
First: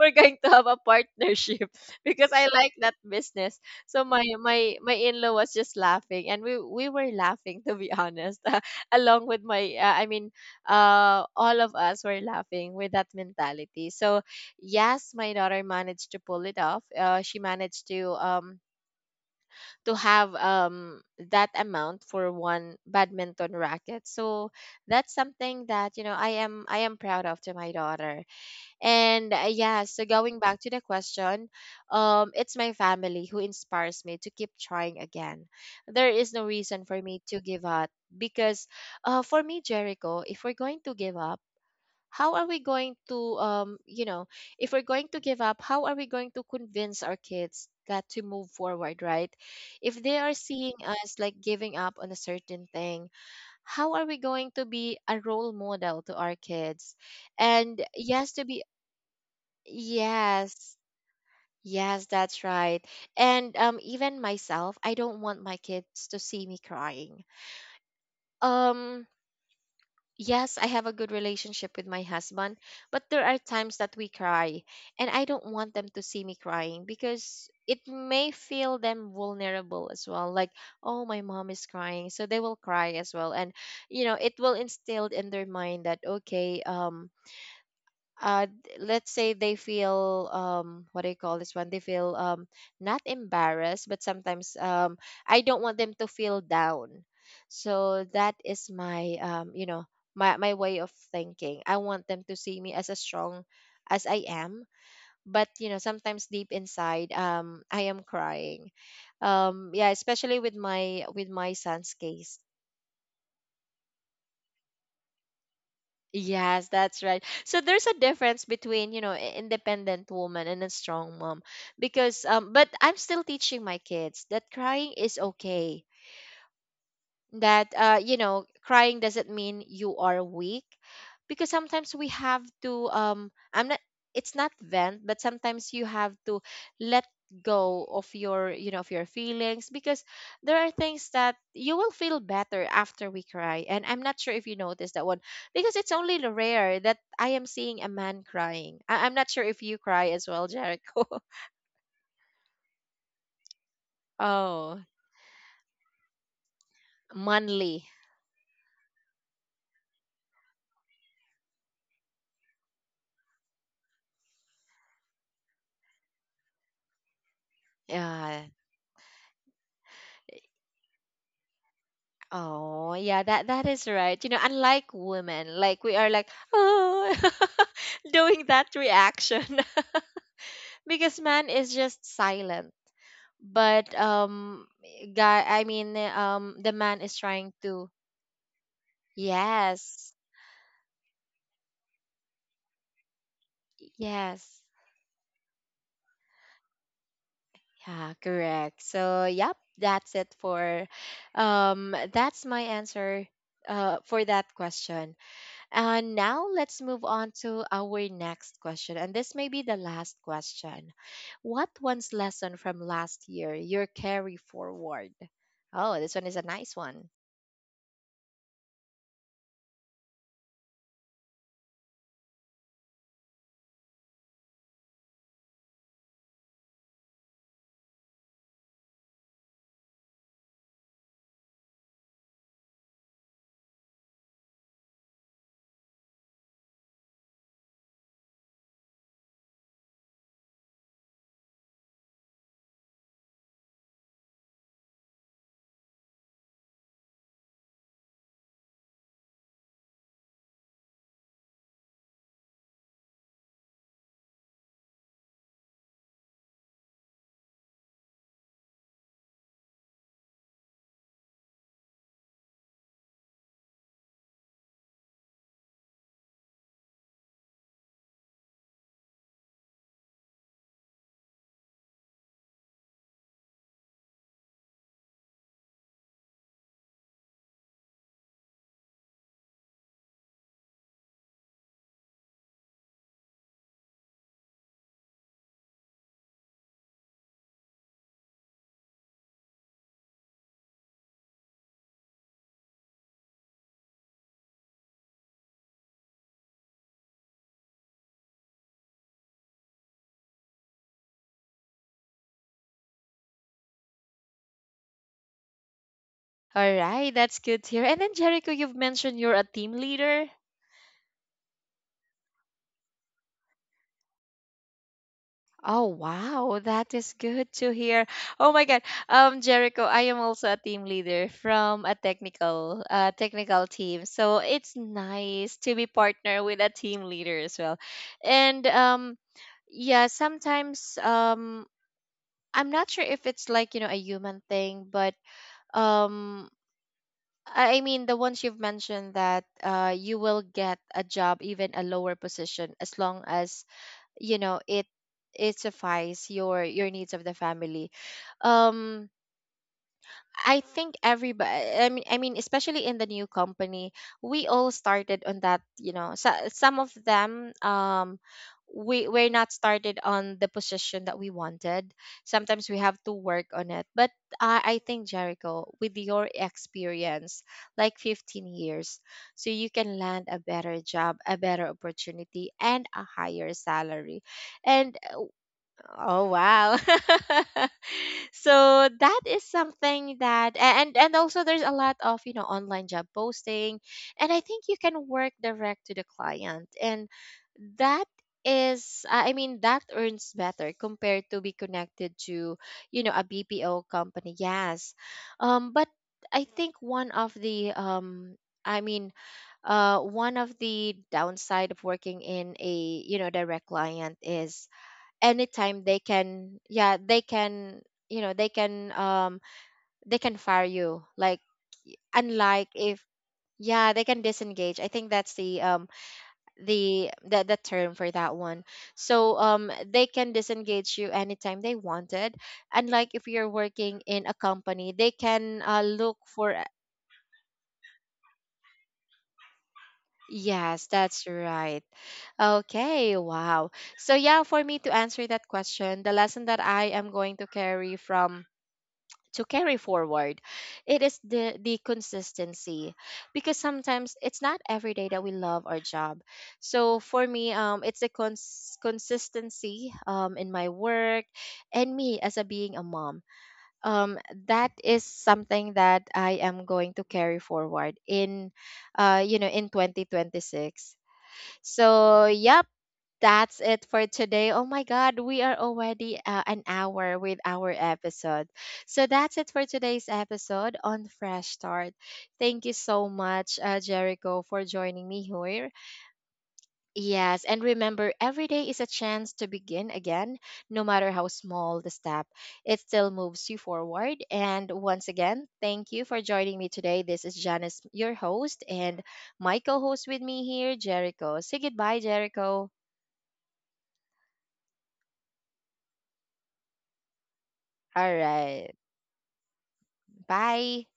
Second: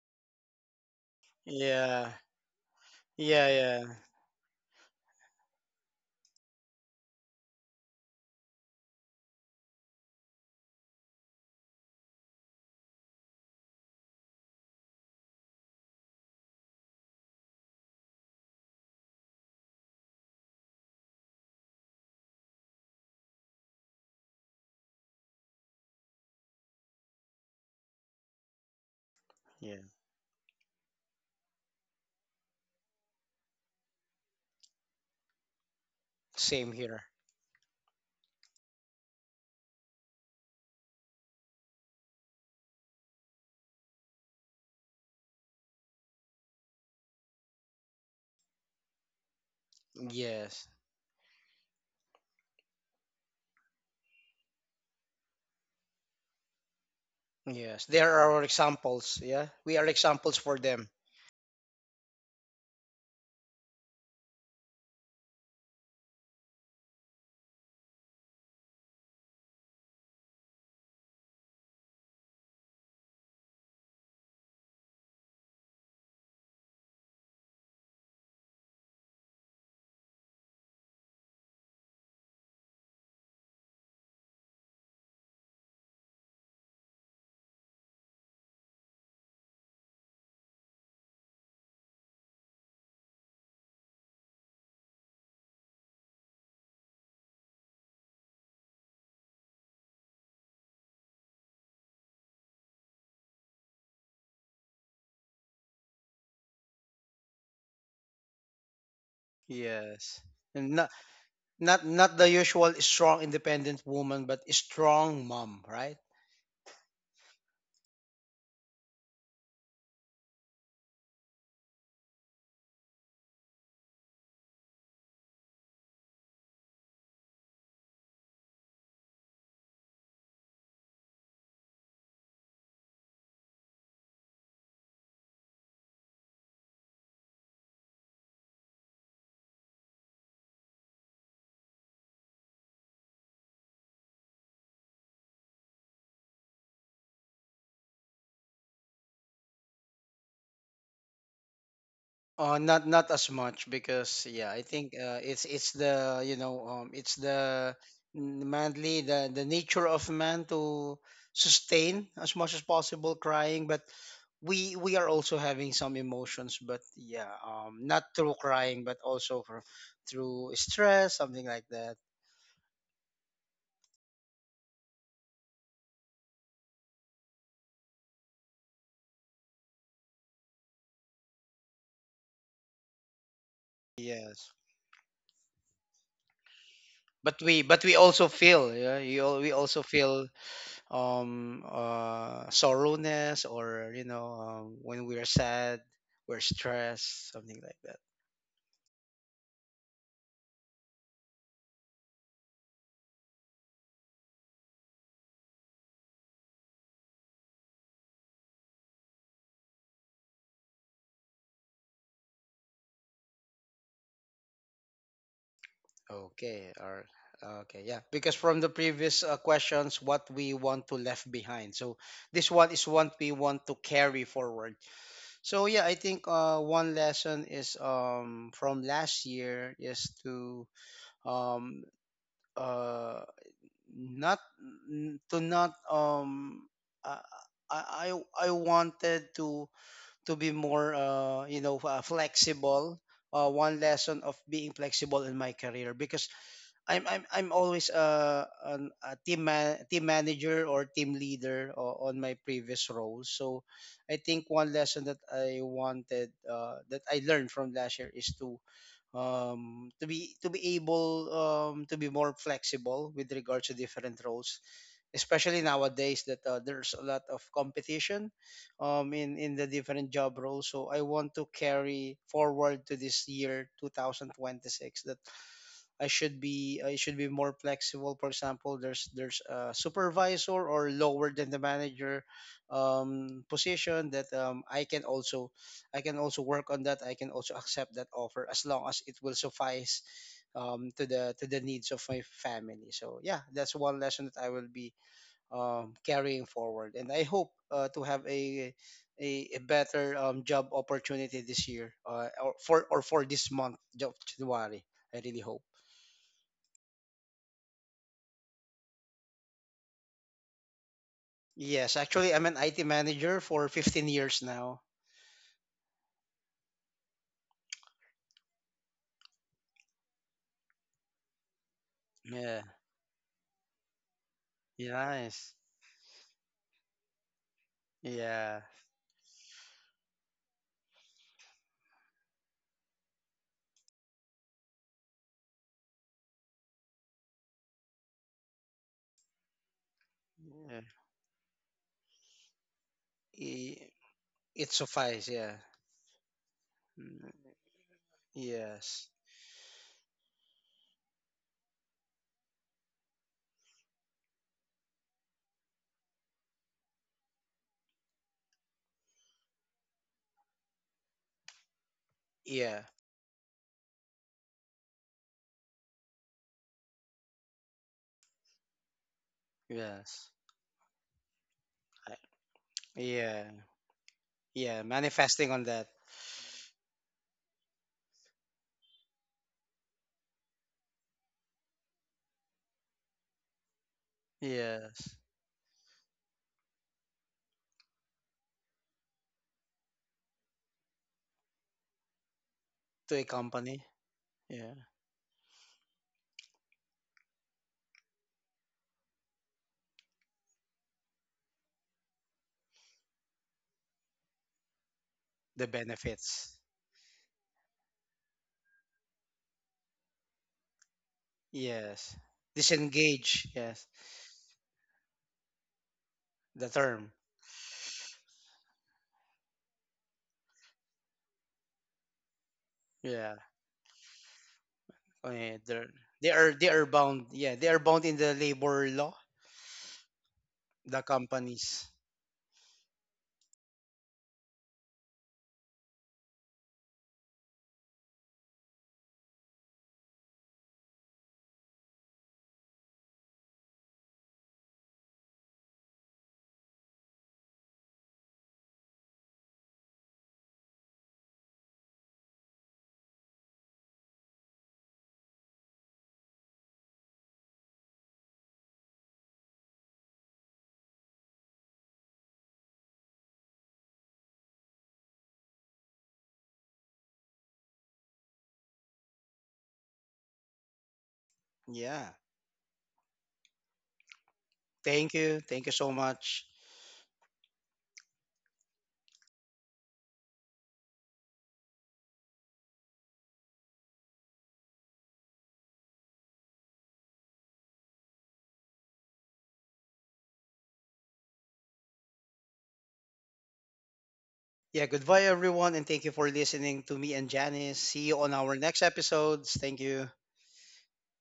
S1: we're going to have a partnership *laughs*
S2: Yeah.
S1: because I like that
S2: Yeah,
S1: business.
S2: yeah.
S1: So my in-law was just laughing, and we were laughing, to be honest, *laughs* along with my I mean, all of us were laughing with that mentality. So yes, my daughter managed to pull it off. She managed to have that amount for one badminton racket. So that's something that, you know, I am proud of to my daughter. And yeah,
S2: Yeah.
S1: so going back to the question, it's my family who inspires me to keep trying again. There is no
S2: Same
S1: reason for
S2: here.
S1: me to give up because, for me, Jericho, if we're going to give up, how are we going to, you know, if we're going to give up, how are we going to convince our kids that to move forward, right? If they are
S2: Yes.
S1: seeing us like giving up on a certain thing, how are we going to be a role model to our kids? And
S2: Yes, they
S1: yes,
S2: are
S1: to
S2: our
S1: be
S2: examples. Yeah, we are examples for
S1: yes.
S2: them.
S1: Yes, that's right. And even myself, I don't want my kids to see me crying. Um yes, I have a good relationship with my husband, but there are times that we cry, and I don't want them to see me crying because it may feel them vulnerable as well. Like, oh, my mom is crying, so they will cry as well. And, you know, it will instilled in their mind that, okay, uh d- let's say they feel what do you call this one? They feel not embarrassed, but sometimes I don't want them to feel down. So that is my you know, my way of thinking. I want them to see me as strong as I am. But, you know, sometimes deep inside I am crying. Yeah,
S2: Yes,
S1: especially
S2: and not
S1: with my
S2: not
S1: son's
S2: not the
S1: case.
S2: usual strong independent woman, but a strong mom, right?
S1: Yes, that's right. So there's a difference between, you know, independent woman and a strong mom, because but I'm still teaching my kids that crying is okay, that you know, crying doesn't mean you are weak, because sometimes we have to I'm not, it's not vent, but sometimes you have to let go of your, you know, of your feelings because there are things that you will feel better after we cry. And I'm not sure if you noticed that one, because it's only the rare that I am seeing a man crying. I'm not sure if you cry as well, Jericho. *laughs*
S2: Not not as much because yeah, I
S1: Oh,
S2: think it's the you know it's the
S1: manly,
S2: manly the nature of man to sustain as much as possible crying, but we are also having some emotions, but yeah, not through
S1: yeah.
S2: crying, but also for, through stress, something like that.
S1: Oh, yeah, that that is right. You know, unlike women, like we are like, oh, *laughs* doing that reaction *laughs* because man is just silent. But
S2: Yes.
S1: guy, I mean, the man is trying
S2: But
S1: to.
S2: we also feel yeah you we also
S1: Yes,
S2: feel sorrowness or you know
S1: yes,
S2: when we're sad we're stressed, something like that.
S1: yeah, correct. So, yep, that's it for, that's my answer, for that question. And now let's move on to our next question. And this may be the last question. What one's lesson from last year you carry forward? Oh, this one is a
S2: Okay,
S1: nice
S2: or
S1: one.
S2: okay, yeah. Because from the previous questions, what we want to left behind. So this one is what we want to carry forward. So yeah, I think one lesson is from last year is to um uh not to not um uh, I wanted to be more you know flexible. One lesson of being flexible in my career because I'm always a a team man, team manager or team leader on my previous roles. So I think one lesson that I wanted that I learned from last year is to be able to be more flexible with regards to different roles, especially nowadays that there's a lot of competition in the different job roles. So I want to carry forward to this year 2026 that I should be more flexible. For example, there's a supervisor or lower than the manager position that I can also I can also work on that. I can also accept that offer as long as it will suffice to the needs of my family. So yeah, that's one lesson that I will be carrying forward. And I hope to have a a better job opportunity this year or for this month, job January. I really hope.
S1: All right, that's good to hear. And then, Jericho, you've mentioned you're a team leader.
S2: Yes, actually, I'm an IT manager for 15 years now.
S1: Oh wow, that is good to hear. Oh my God, Jericho, I am also a team leader from a
S2: Yeah.
S1: technical, technical team. So it's
S2: Yeah, nice.
S1: nice to be partner with a team leader as well,
S2: Yeah.
S1: and yeah, sometimes I'm not sure if it's like, you know, a human thing, but um. I mean, the ones you've mentioned that you will
S2: Yeah.
S1: get a job, even a lower position, as long as,
S2: I-
S1: you know,
S2: It suffice. Yeah.
S1: it suffice your needs of the
S2: Mm.
S1: family.
S2: Yes.
S1: um I think everybody, I mean especially in the new company, we all started on that, you know, so some of them we're not started on the position that we wanted.
S2: Yeah.
S1: Sometimes we have to work on it, but I think Jericho, with your experience, like 15 years, so you can
S2: Yes.
S1: land a better job, a better
S2: I-
S1: opportunity, and a
S2: Yeah.
S1: higher salary.
S2: Yeah.
S1: And
S2: Manifesting on that.
S1: oh wow. *laughs* So that is something that and also there's a lot of, you know, online job posting, and I think you
S2: Yes.
S1: can work direct to the client, and that is I mean that earns better compared to be connected to,
S2: To a
S1: you know, a
S2: company.
S1: BPO company.
S2: Yeah.
S1: Yes. But I think one of the I mean, one of the downside of working in a, you know, direct client is
S2: The
S1: anytime they
S2: benefits.
S1: can, yeah, they can, you know, they can fire you, like,
S2: Yes.
S1: unlike if,
S2: Disengage. Yes.
S1: yeah, they can disengage. I think that's the
S2: The term.
S1: the term for that one. So they can disengage you anytime they wanted, unlike
S2: Yeah.
S1: if you're working in a company,
S2: Oh,
S1: they
S2: yeah.
S1: can
S2: They're,
S1: look
S2: they
S1: for,
S2: are bound. Yeah, they are bound in the labor law, the
S1: yes, that's
S2: companies.
S1: right. Okay, wow. So yeah, for me to answer that question, the lesson that I am going to carry from to carry forward, it is the consistency, because sometimes it's not every day that we love our job. So for me, it's a consistency in my work, and me as a being a mom. um that is something that I am going to carry forward in, you know, in 2026. So yeah, that's it for today. Oh my God, we are already an hour with our episode. So that's it for today's episode on Fresh
S2: Yeah.
S1: Start. Thank you so much, Jericho, for
S2: Thank
S1: joining
S2: you.
S1: me
S2: Thank you so
S1: here.
S2: much.
S1: Yes, and remember, every day is a chance to begin again, no matter how small the step, it still moves you forward. And once again, thank you for joining me today. This is Janice, your host, and my co host with me here, Jericho. Say goodbye, Jericho.
S2: Yeah, goodbye everyone, and thank you for listening to me and Janice. See you on
S1: All
S2: our next
S1: right.
S2: episodes. Thank you.
S1: Bye.